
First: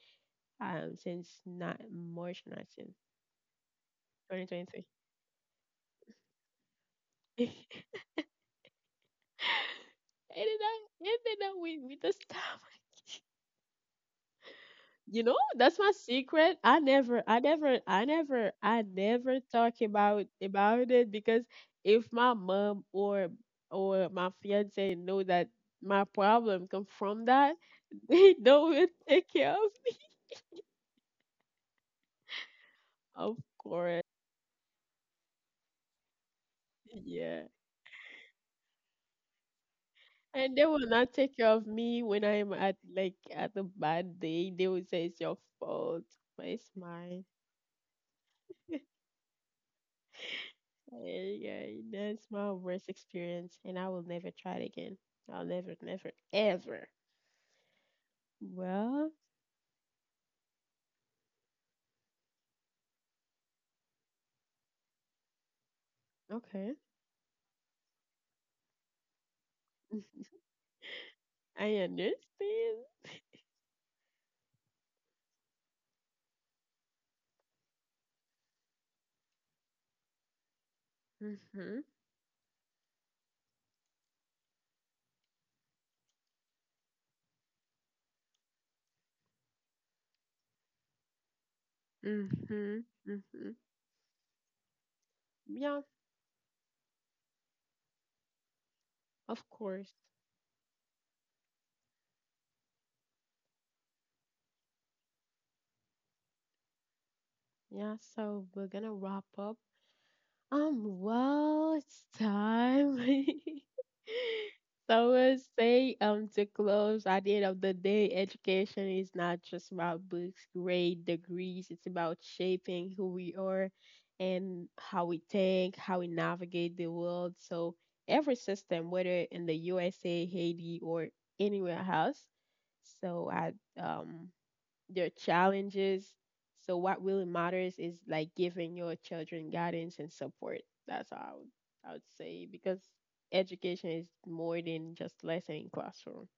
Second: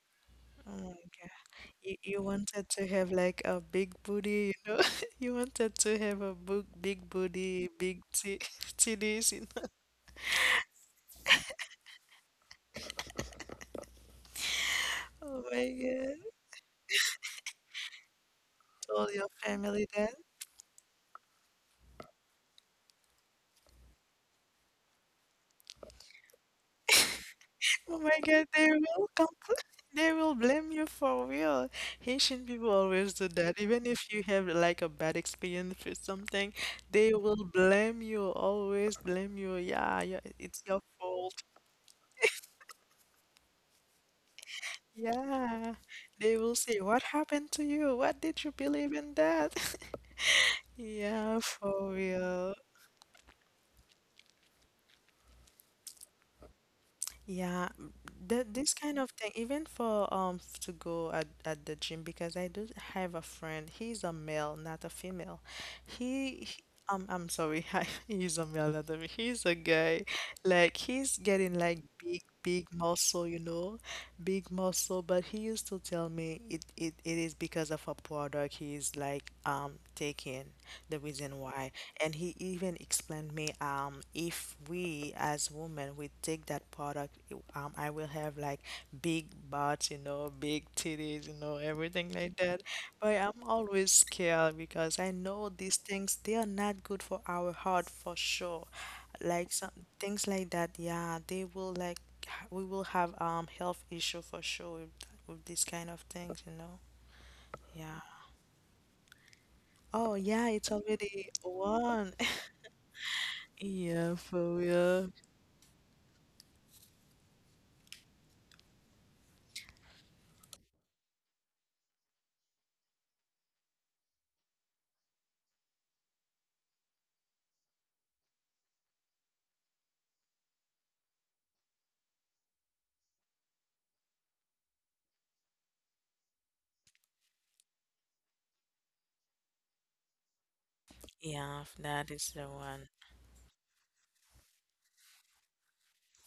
since, not You wanted to March have like a big 19, booty, you know. 2023. You wanted to have a big big booty, big t titties, you know. Ended up with, the stomach. You know, Oh my that's my God. secret. I Told your never talk family that. About it, because if my mom or my fiance know that my problem come from that, Oh my they God, don't they will will take care of me. they will blame you for real. Haitian people always do Of that. Even course, if you have like a bad experience with something, they yeah. will blame you, always blame you. Yeah, yeah, And they it's will your not take fault. care of me when I'm at a bad day. They will say it's your Yeah. fault, They but will it's say, What mine. happened to you? What did you believe in that? Ay, Yeah, ay, for that's my real. worst experience, and I will never try it again. I'll never, never, ever. Yeah, th this kind Well, of thing, even for to go at the gym, because I do have a friend. He's a male, not a female. He okay. I'm sorry, he's a male, not a He's a guy. Like he's getting I like big, big understand. muscle, you know, big muscle. But he used to tell me it is because of a product he's like taking, the reason Mm-hmm. why. And he even explained me if we as women we take that product, I will have like big butts, you know, big titties, you know, everything like that. Mm-hmm. But Mm-hmm. I'm always scared because I know Yeah, these things they are not good for our heart for sure, of like some course. things like that, yeah, they will like we will have health issue for sure with these kind of things, you know. Yeah, Yeah, so we're gonna wrap up. oh yeah, it's already Well, it's one. time. Yeah, for So real. we'll say, to close, at the end of the day, education is not just about books, grade, degrees. It's about shaping who we are and how we think, how we navigate the world. So every system, whether in the USA, Haiti, or anywhere else. So um, their challenges. So what really matters is like giving your children guidance and support. That's how Yeah, I would that is say, the because one. education is more than just lesson in classroom.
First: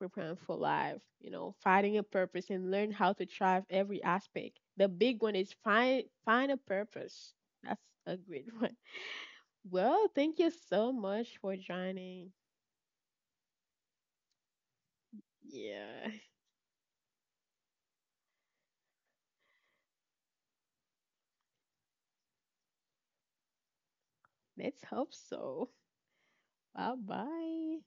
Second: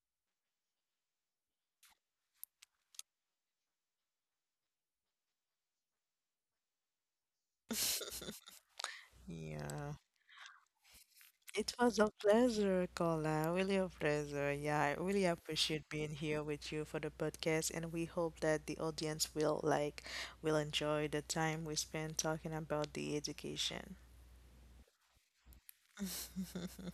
Preparing for life, you know, finding a purpose and learn how to thrive every aspect. The big one is find a purpose. That's a great one. Yeah. Well, thank you so much for It was a joining. pleasure, Kola. Really a pleasure. Yeah, I really appreciate Yeah, being here with you for the podcast, and we hope that the audience will like will enjoy the time we spend talking about the education. let's hope so. Bye bye.